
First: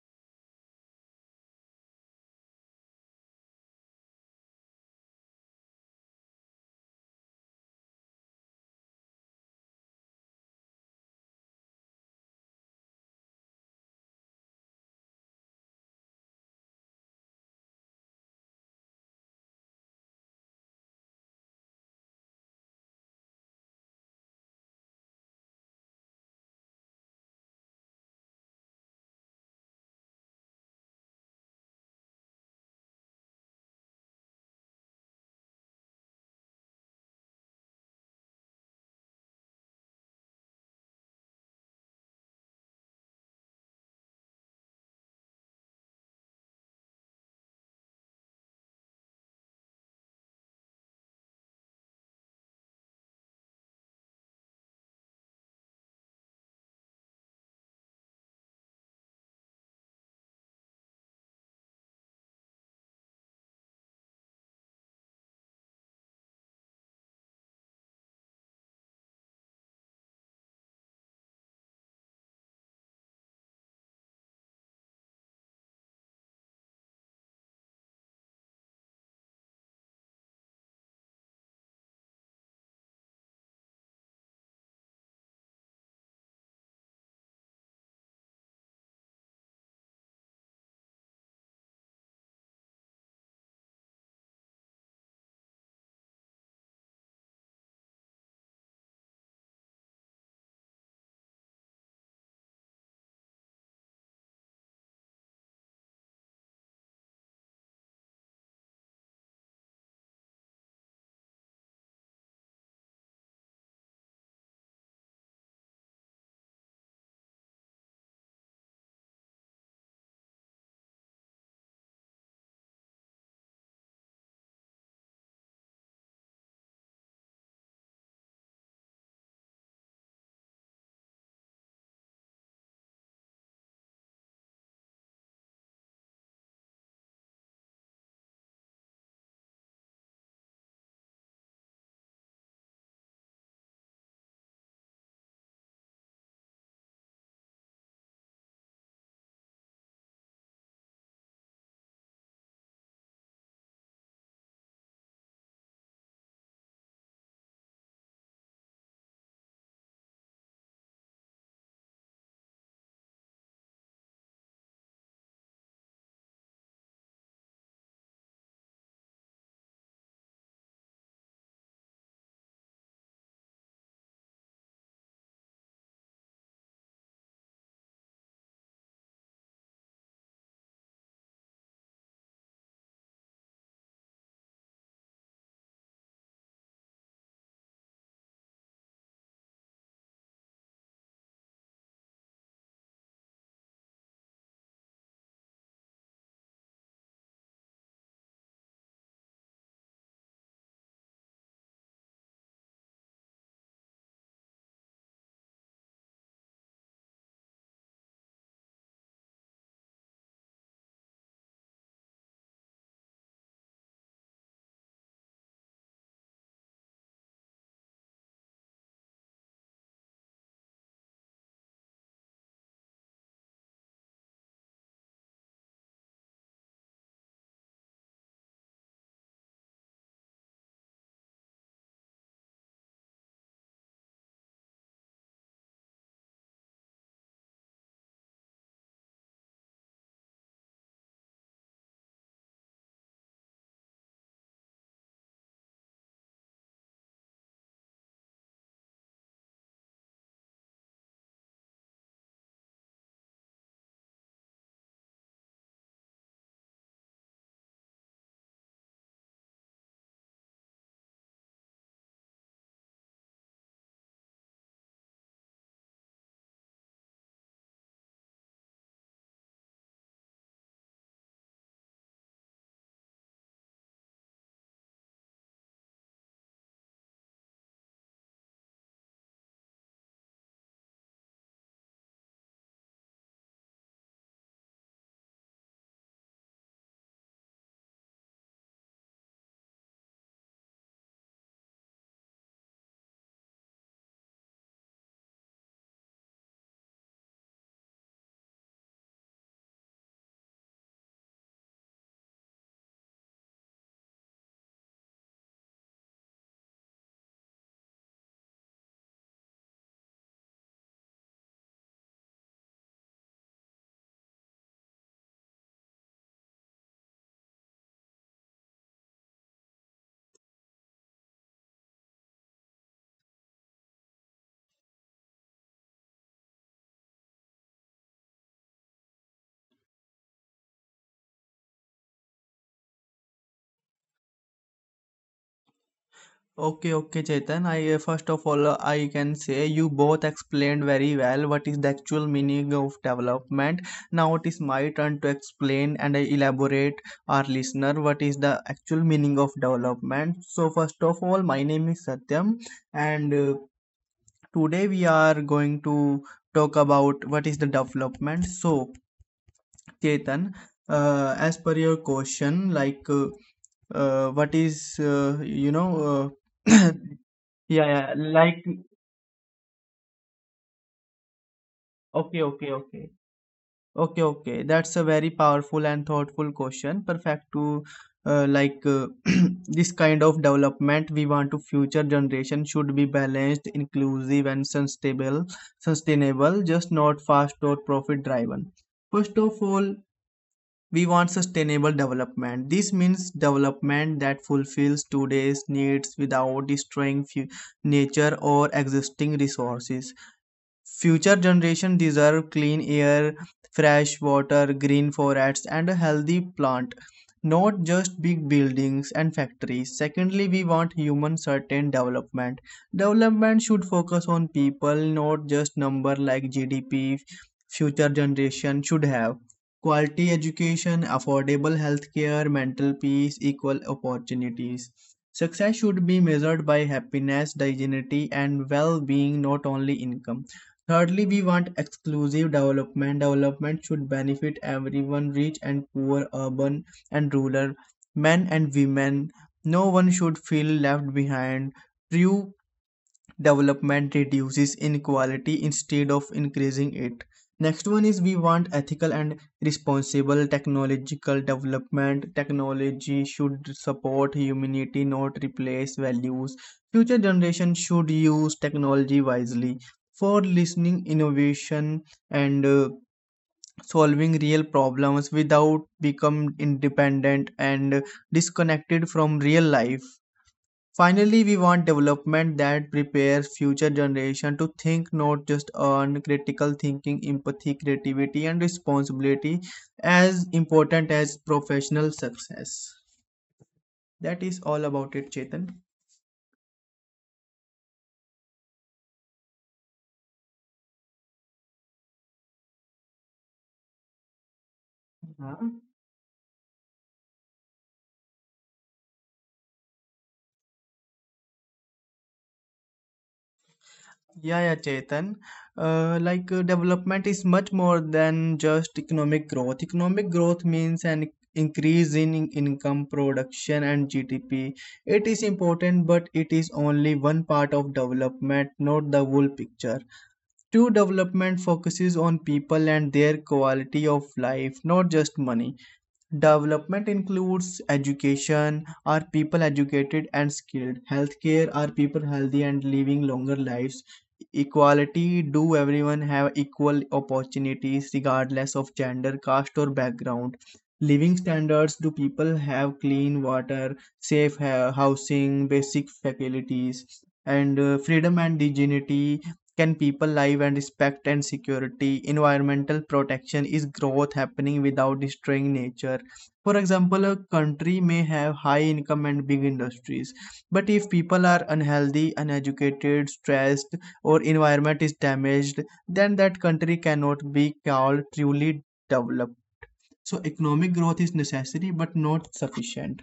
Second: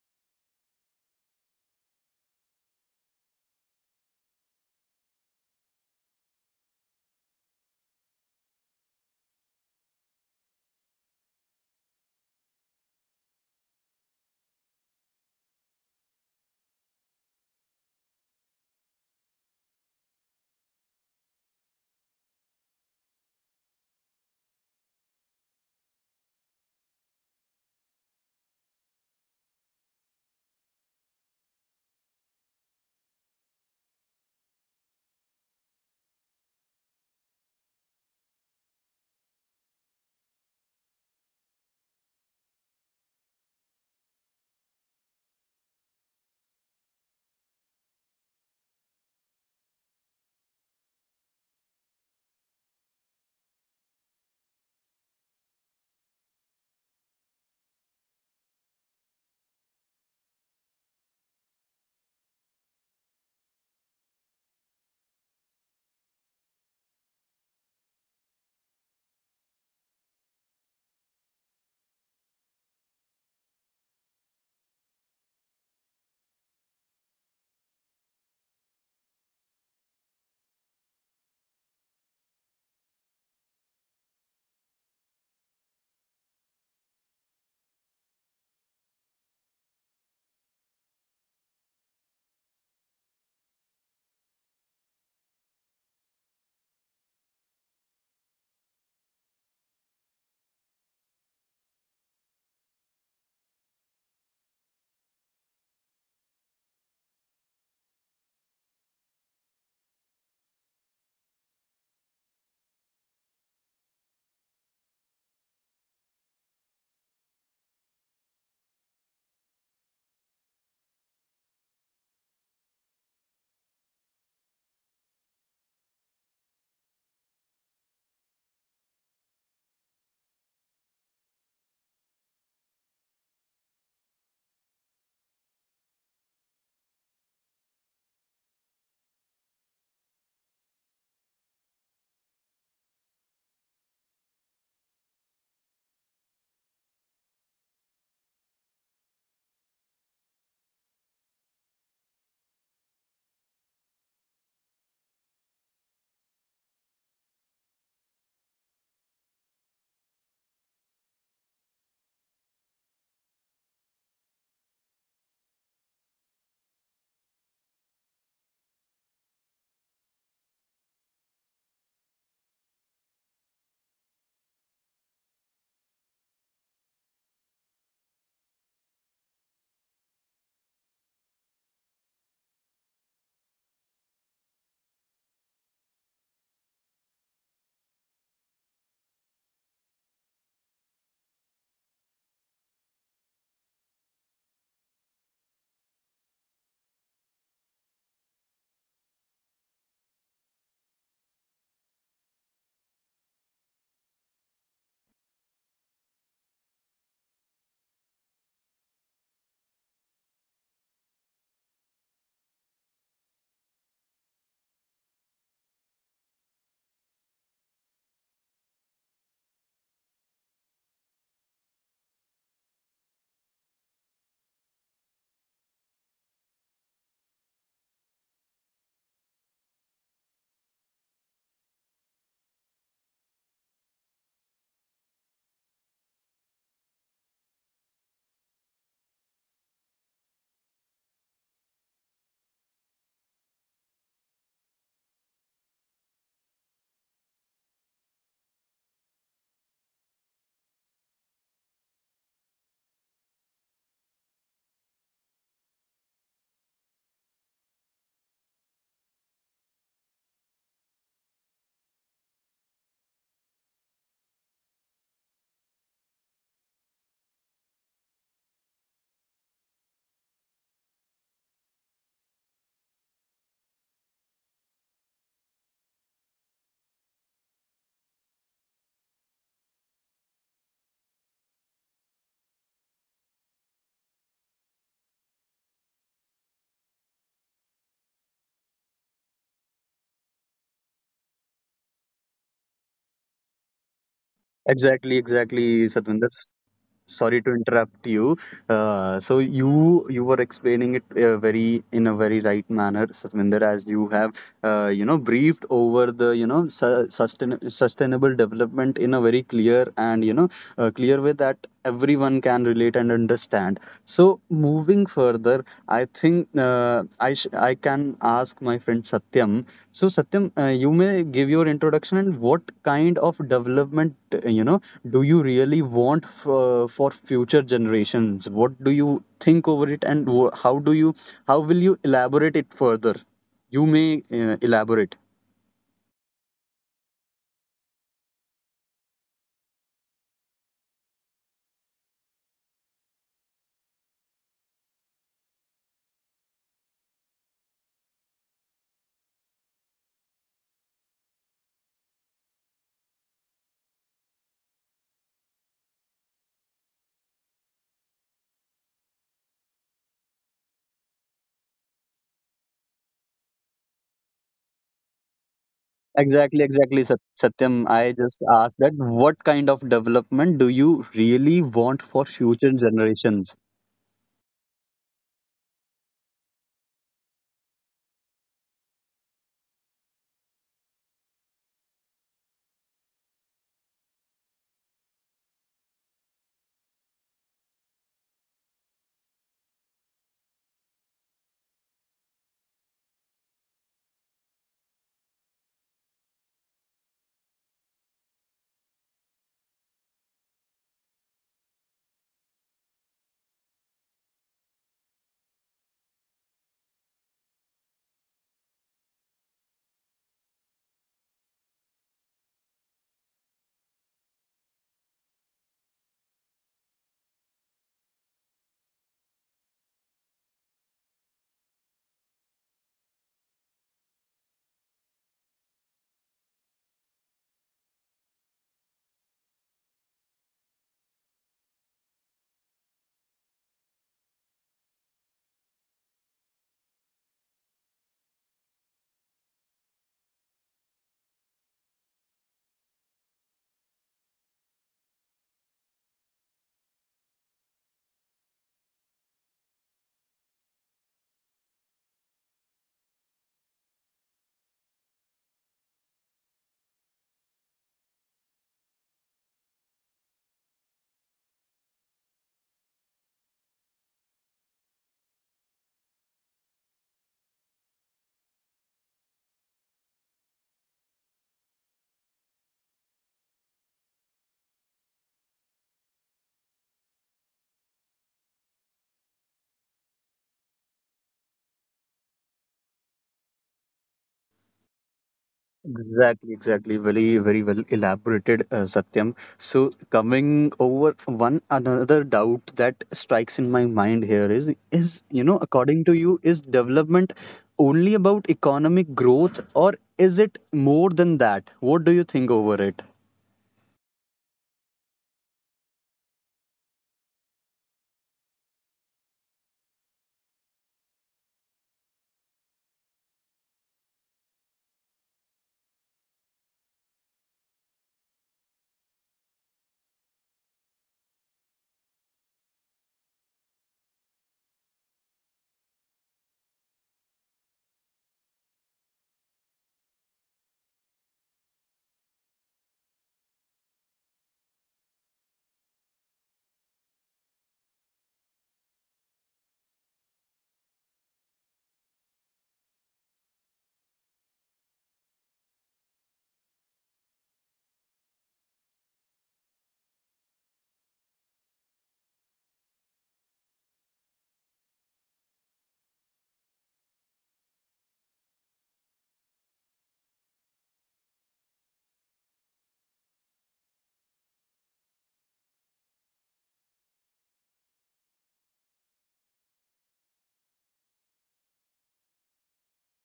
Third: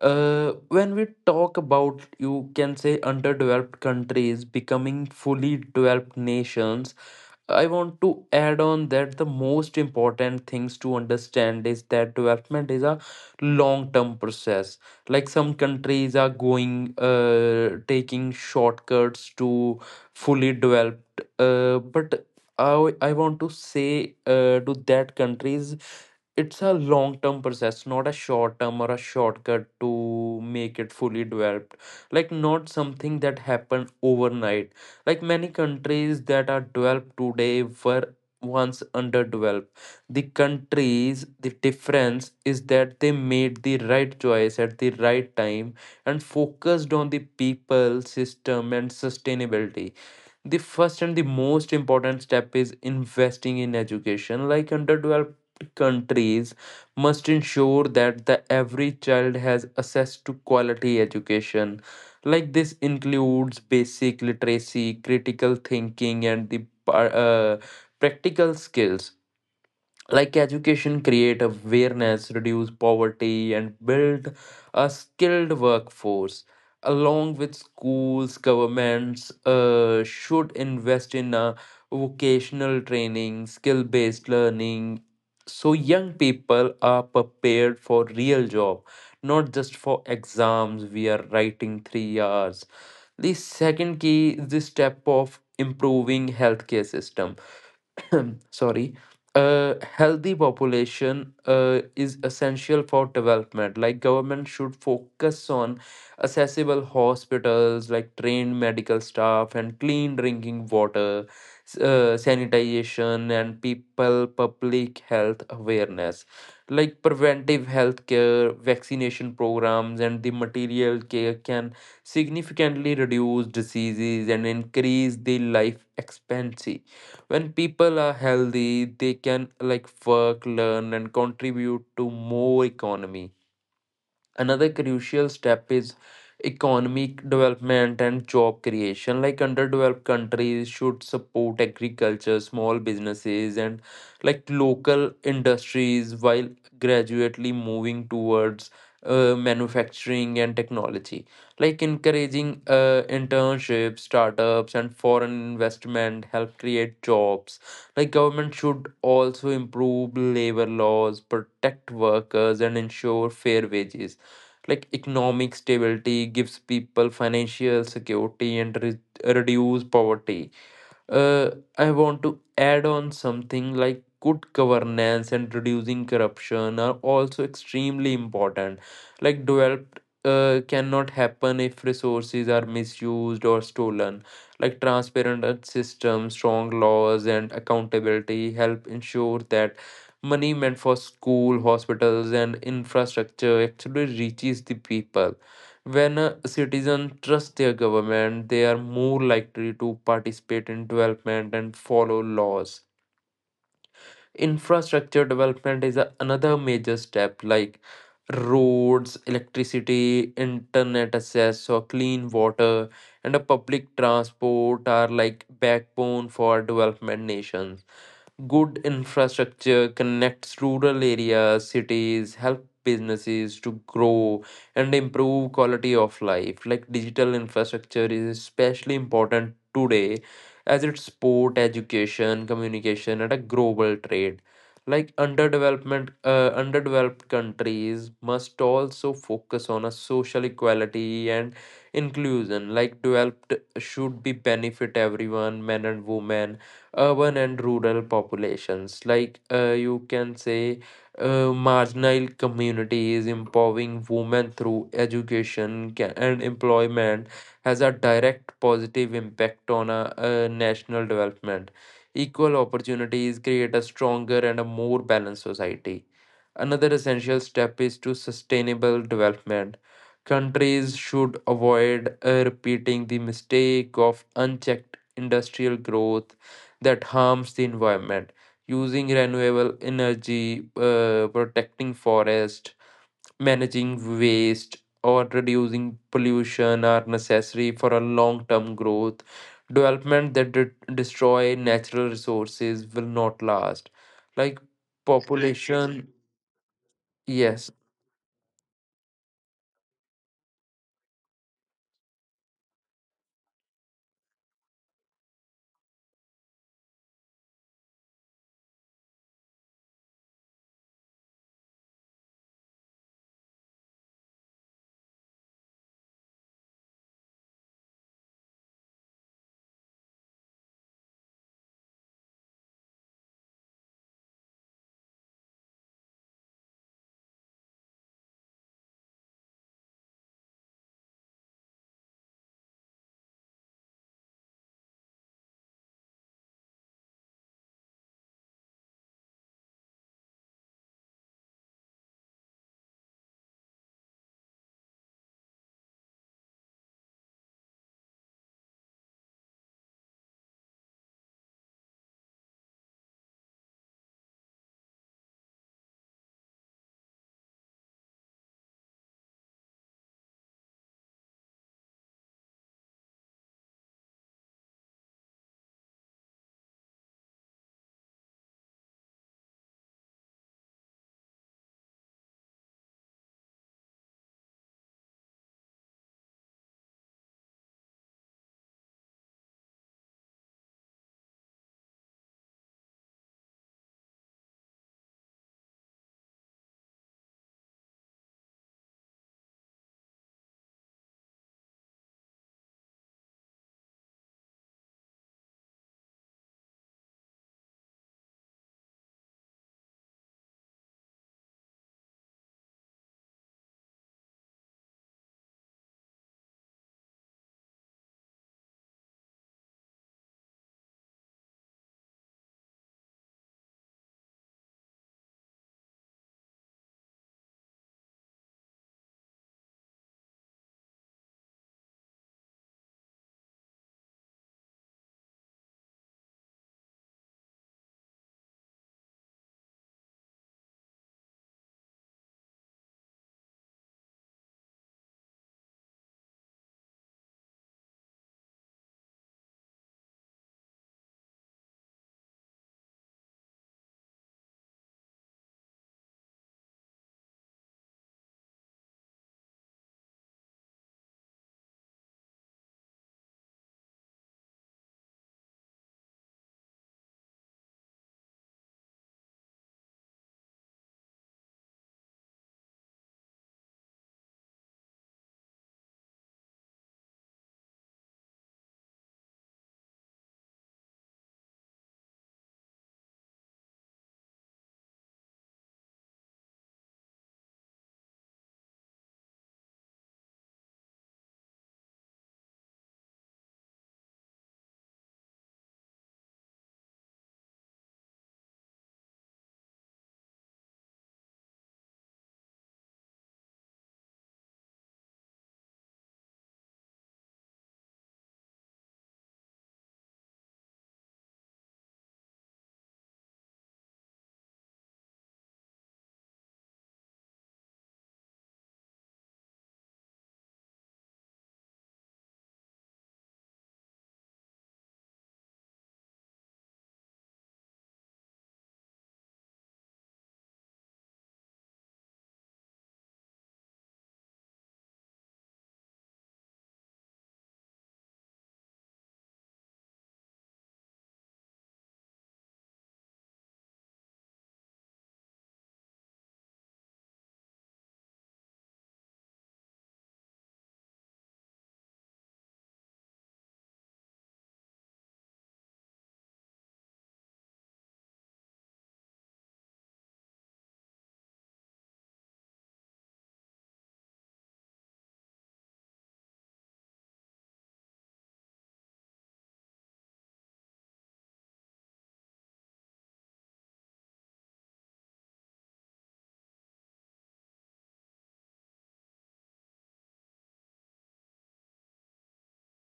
When we talk about, you can say underdeveloped countries becoming fully developed nations. I want to add on that the most important things to understand is that development is a long term process. Like some countries are going, taking shortcuts to fully developed. But I want to say to that countries, it's a long term process, not a short term or a shortcut to make it fully developed. Like, not something that happened overnight like many countries that are developed today were once underdeveloped. The countries, the difference is that they made the right choice at the right time and focused on the people, system, and sustainability the first and the most important step is investing in education like underdeveloped countries must ensure that the every child has access to quality education like this includes basic literacy critical thinking and the practical skills like education create awareness reduce poverty and build a skilled workforce along with schools governments should invest in a vocational training skill based learning so young people are prepared for real job not just for exams we are writing 3 hours. The second key is the step of improving healthcare system. (clears throat) Sorry. A healthy population is essential for development like government should focus on accessible hospitals like trained medical staff and clean drinking water sanitization and people public health awareness like preventive health care vaccination programs and the material care can significantly reduce diseases and increase the life expectancy when people are healthy they can like work learn and contribute to more economy. Another crucial step is economic development and job creation. Like underdeveloped countries should support agriculture, small businesses, and like local industries while gradually moving towards manufacturing and technology. Like encouraging internships, startups, and foreign investment help create jobs. Like government should also improve labor laws, protect workers, and ensure fair wages like economic stability gives people financial security and reduce poverty. uh, I want to add on something like good governance and reducing corruption are also extremely important. Like developed cannot happen if resources are misused or stolen. Like transparent systems, strong laws, and accountability help ensure that money meant for school, hospitals, and infrastructure actually reaches the people when citizens trust their government, they are more likely to participate in development and follow laws. Infrastructure development is another major step, like roads, electricity, internet access, or clean water, and a public transport are like backbone for development nations. Good infrastructure connects rural areas, cities, help businesses to grow and improve quality of life. Like digital infrastructure is especially important today as it support education, communication, and a global trade. Like underdeveloped countries must also focus on a social equality and inclusion. Like developed should be benefit everyone, men and women urban and rural populations. Like you can say, marginal communities, empowering women through education and employment has a direct positive impact on national development. Equal opportunities create a stronger and a more balanced society. Another essential step is to sustainable development. Countries should avoid repeating the mistake of unchecked industrial growth that harms the environment using renewable energy protecting forest managing waste or reducing pollution are necessary for a long term growth development that destroy natural resources will not last like exactly, exactly, Satvinder. population Sorry to interrupt yes you. So you were explaining it very in a very right manner, Satvinder, as you have briefed over the, you know, sustain sustainable development in a very clear and, you know, clear way that everyone can relate and understand. So moving further, I think I can ask my friend Satyam. So Satyam, you may give your introduction and what kind of development, do you really want for future generations? What do you think over it, and how do you, how will you elaborate it further? You may elaborate. Okay, okay, Chetan. I first of all I can say you both explained very well what is the actual meaning of development. Now it is my turn to explain and I elaborate our listener what is the actual meaning of development. So first of all, my name is Satyam, and today we are going to talk about what is the development. So Chetan, as per your question, like what is you know. Exactly, Uh, exactly, (clears throat) Satyam. Yeah, I yeah, just like, asked that, what kind of development do you really want for okay, future okay, okay, generations? Okay. That's a very powerful and thoughtful question. Perfect to uh, like uh, (clears throat) this kind of development we want to future generation should be balanced, inclusive, and sustainable, just not fast or profit driven. First of all, we want sustainable development. This means development that fulfills today's needs without destroying nature or existing resources. Future generations deserve clean air, fresh water, green forests, and a healthy plant, not just big buildings and factories. Secondly, we want human certain development. Development should focus on people, not just number like GDP future generation should have. Quality education, affordable healthcare, mental peace, equal opportunities. Success should be measured by happiness, dignity, and well being, not only income. Thirdly, we want exclusive development. Development should benefit everyone, rich and poor, urban and rural, men and women. No one should feel left behind. True development reduces inequality instead of increasing it. Next one is we want ethical and responsible technological development. Technology should support humanity, not replace values. Future generations should use technology wisely for listening, innovation, and solving real problems without become independent and disconnected from real life. Finally, we want development that prepares future generation to think not just on critical thinking, empathy, creativity and responsibility as important as professional success. That is all about it, Chetan. Exactly, exactly. Very, very well elaborated, Satyam. So, coming over one another doubt that strikes in my mind here is, you know, Yeah. according to you, is development only about economic growth, or is it more than that? What do you think over it? Yeah, yeah, Chetan. Development is much more than just economic growth. Economic growth means an increase in income, production, and GDP. It is important, but it is only one part of development, not the whole picture. True development focuses on people and their quality of life, not just money. Development includes education. Are people educated and skilled? Healthcare. Are people healthy and living longer lives? Equality. Do everyone have equal opportunities regardless of gender, caste, or background? Living standards. Do people have clean water, safe housing, basic facilities? And freedom and dignity. Can people live and respect and security? Environmental protection. Is growth happening without destroying nature? For example, a country may have high income and big industries, but if people are unhealthy, uneducated, stressed, or environment is damaged, then that country cannot be called truly developed. So economic growth is necessary but not sufficient.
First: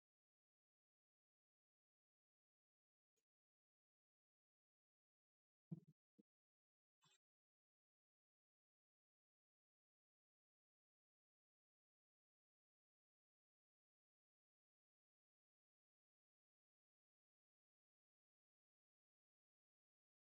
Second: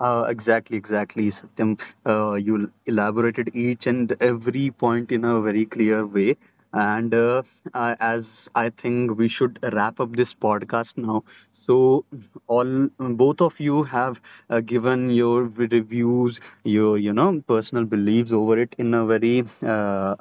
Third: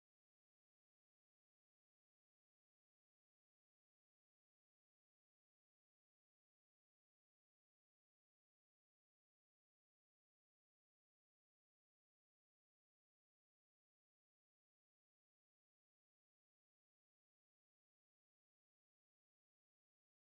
Exactly, exactly, Satyam. You elaborated each and every point in a very clear way. And I, as I think we should wrap up this podcast now. So, all both of you have given your reviews, your, you know, personal beliefs over it in a very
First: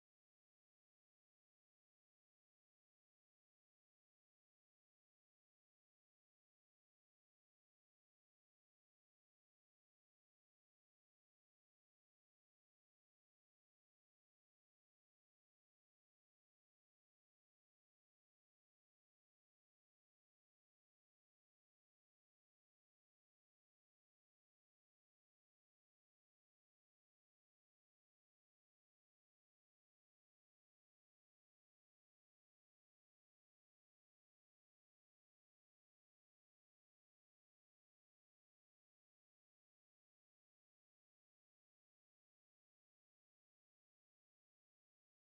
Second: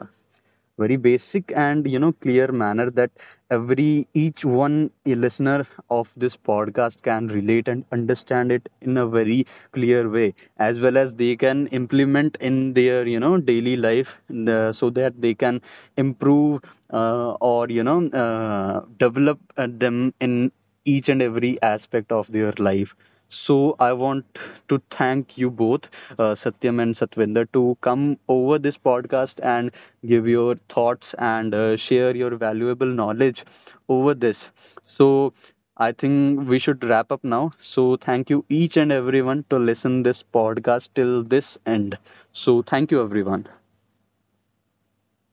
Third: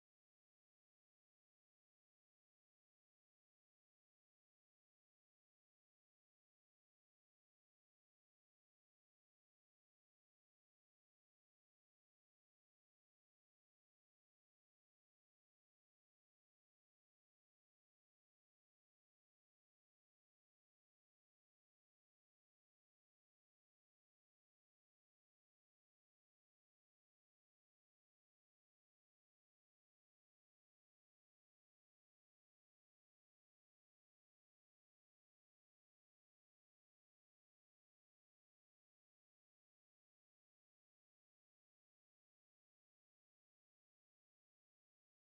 very basic and, you know, clear manner that every each one listener of this podcast can relate and understand it in a very clear way, as well as they can implement in their, you know, daily life, so that they can improve or develop them in each and every aspect of their life. So I want to thank you both, Satyam and Satvinder, to come over this podcast and give your thoughts and share your valuable knowledge over this. So I think we should wrap up now. So thank you each and everyone to listen this podcast till this end. So thank you everyone.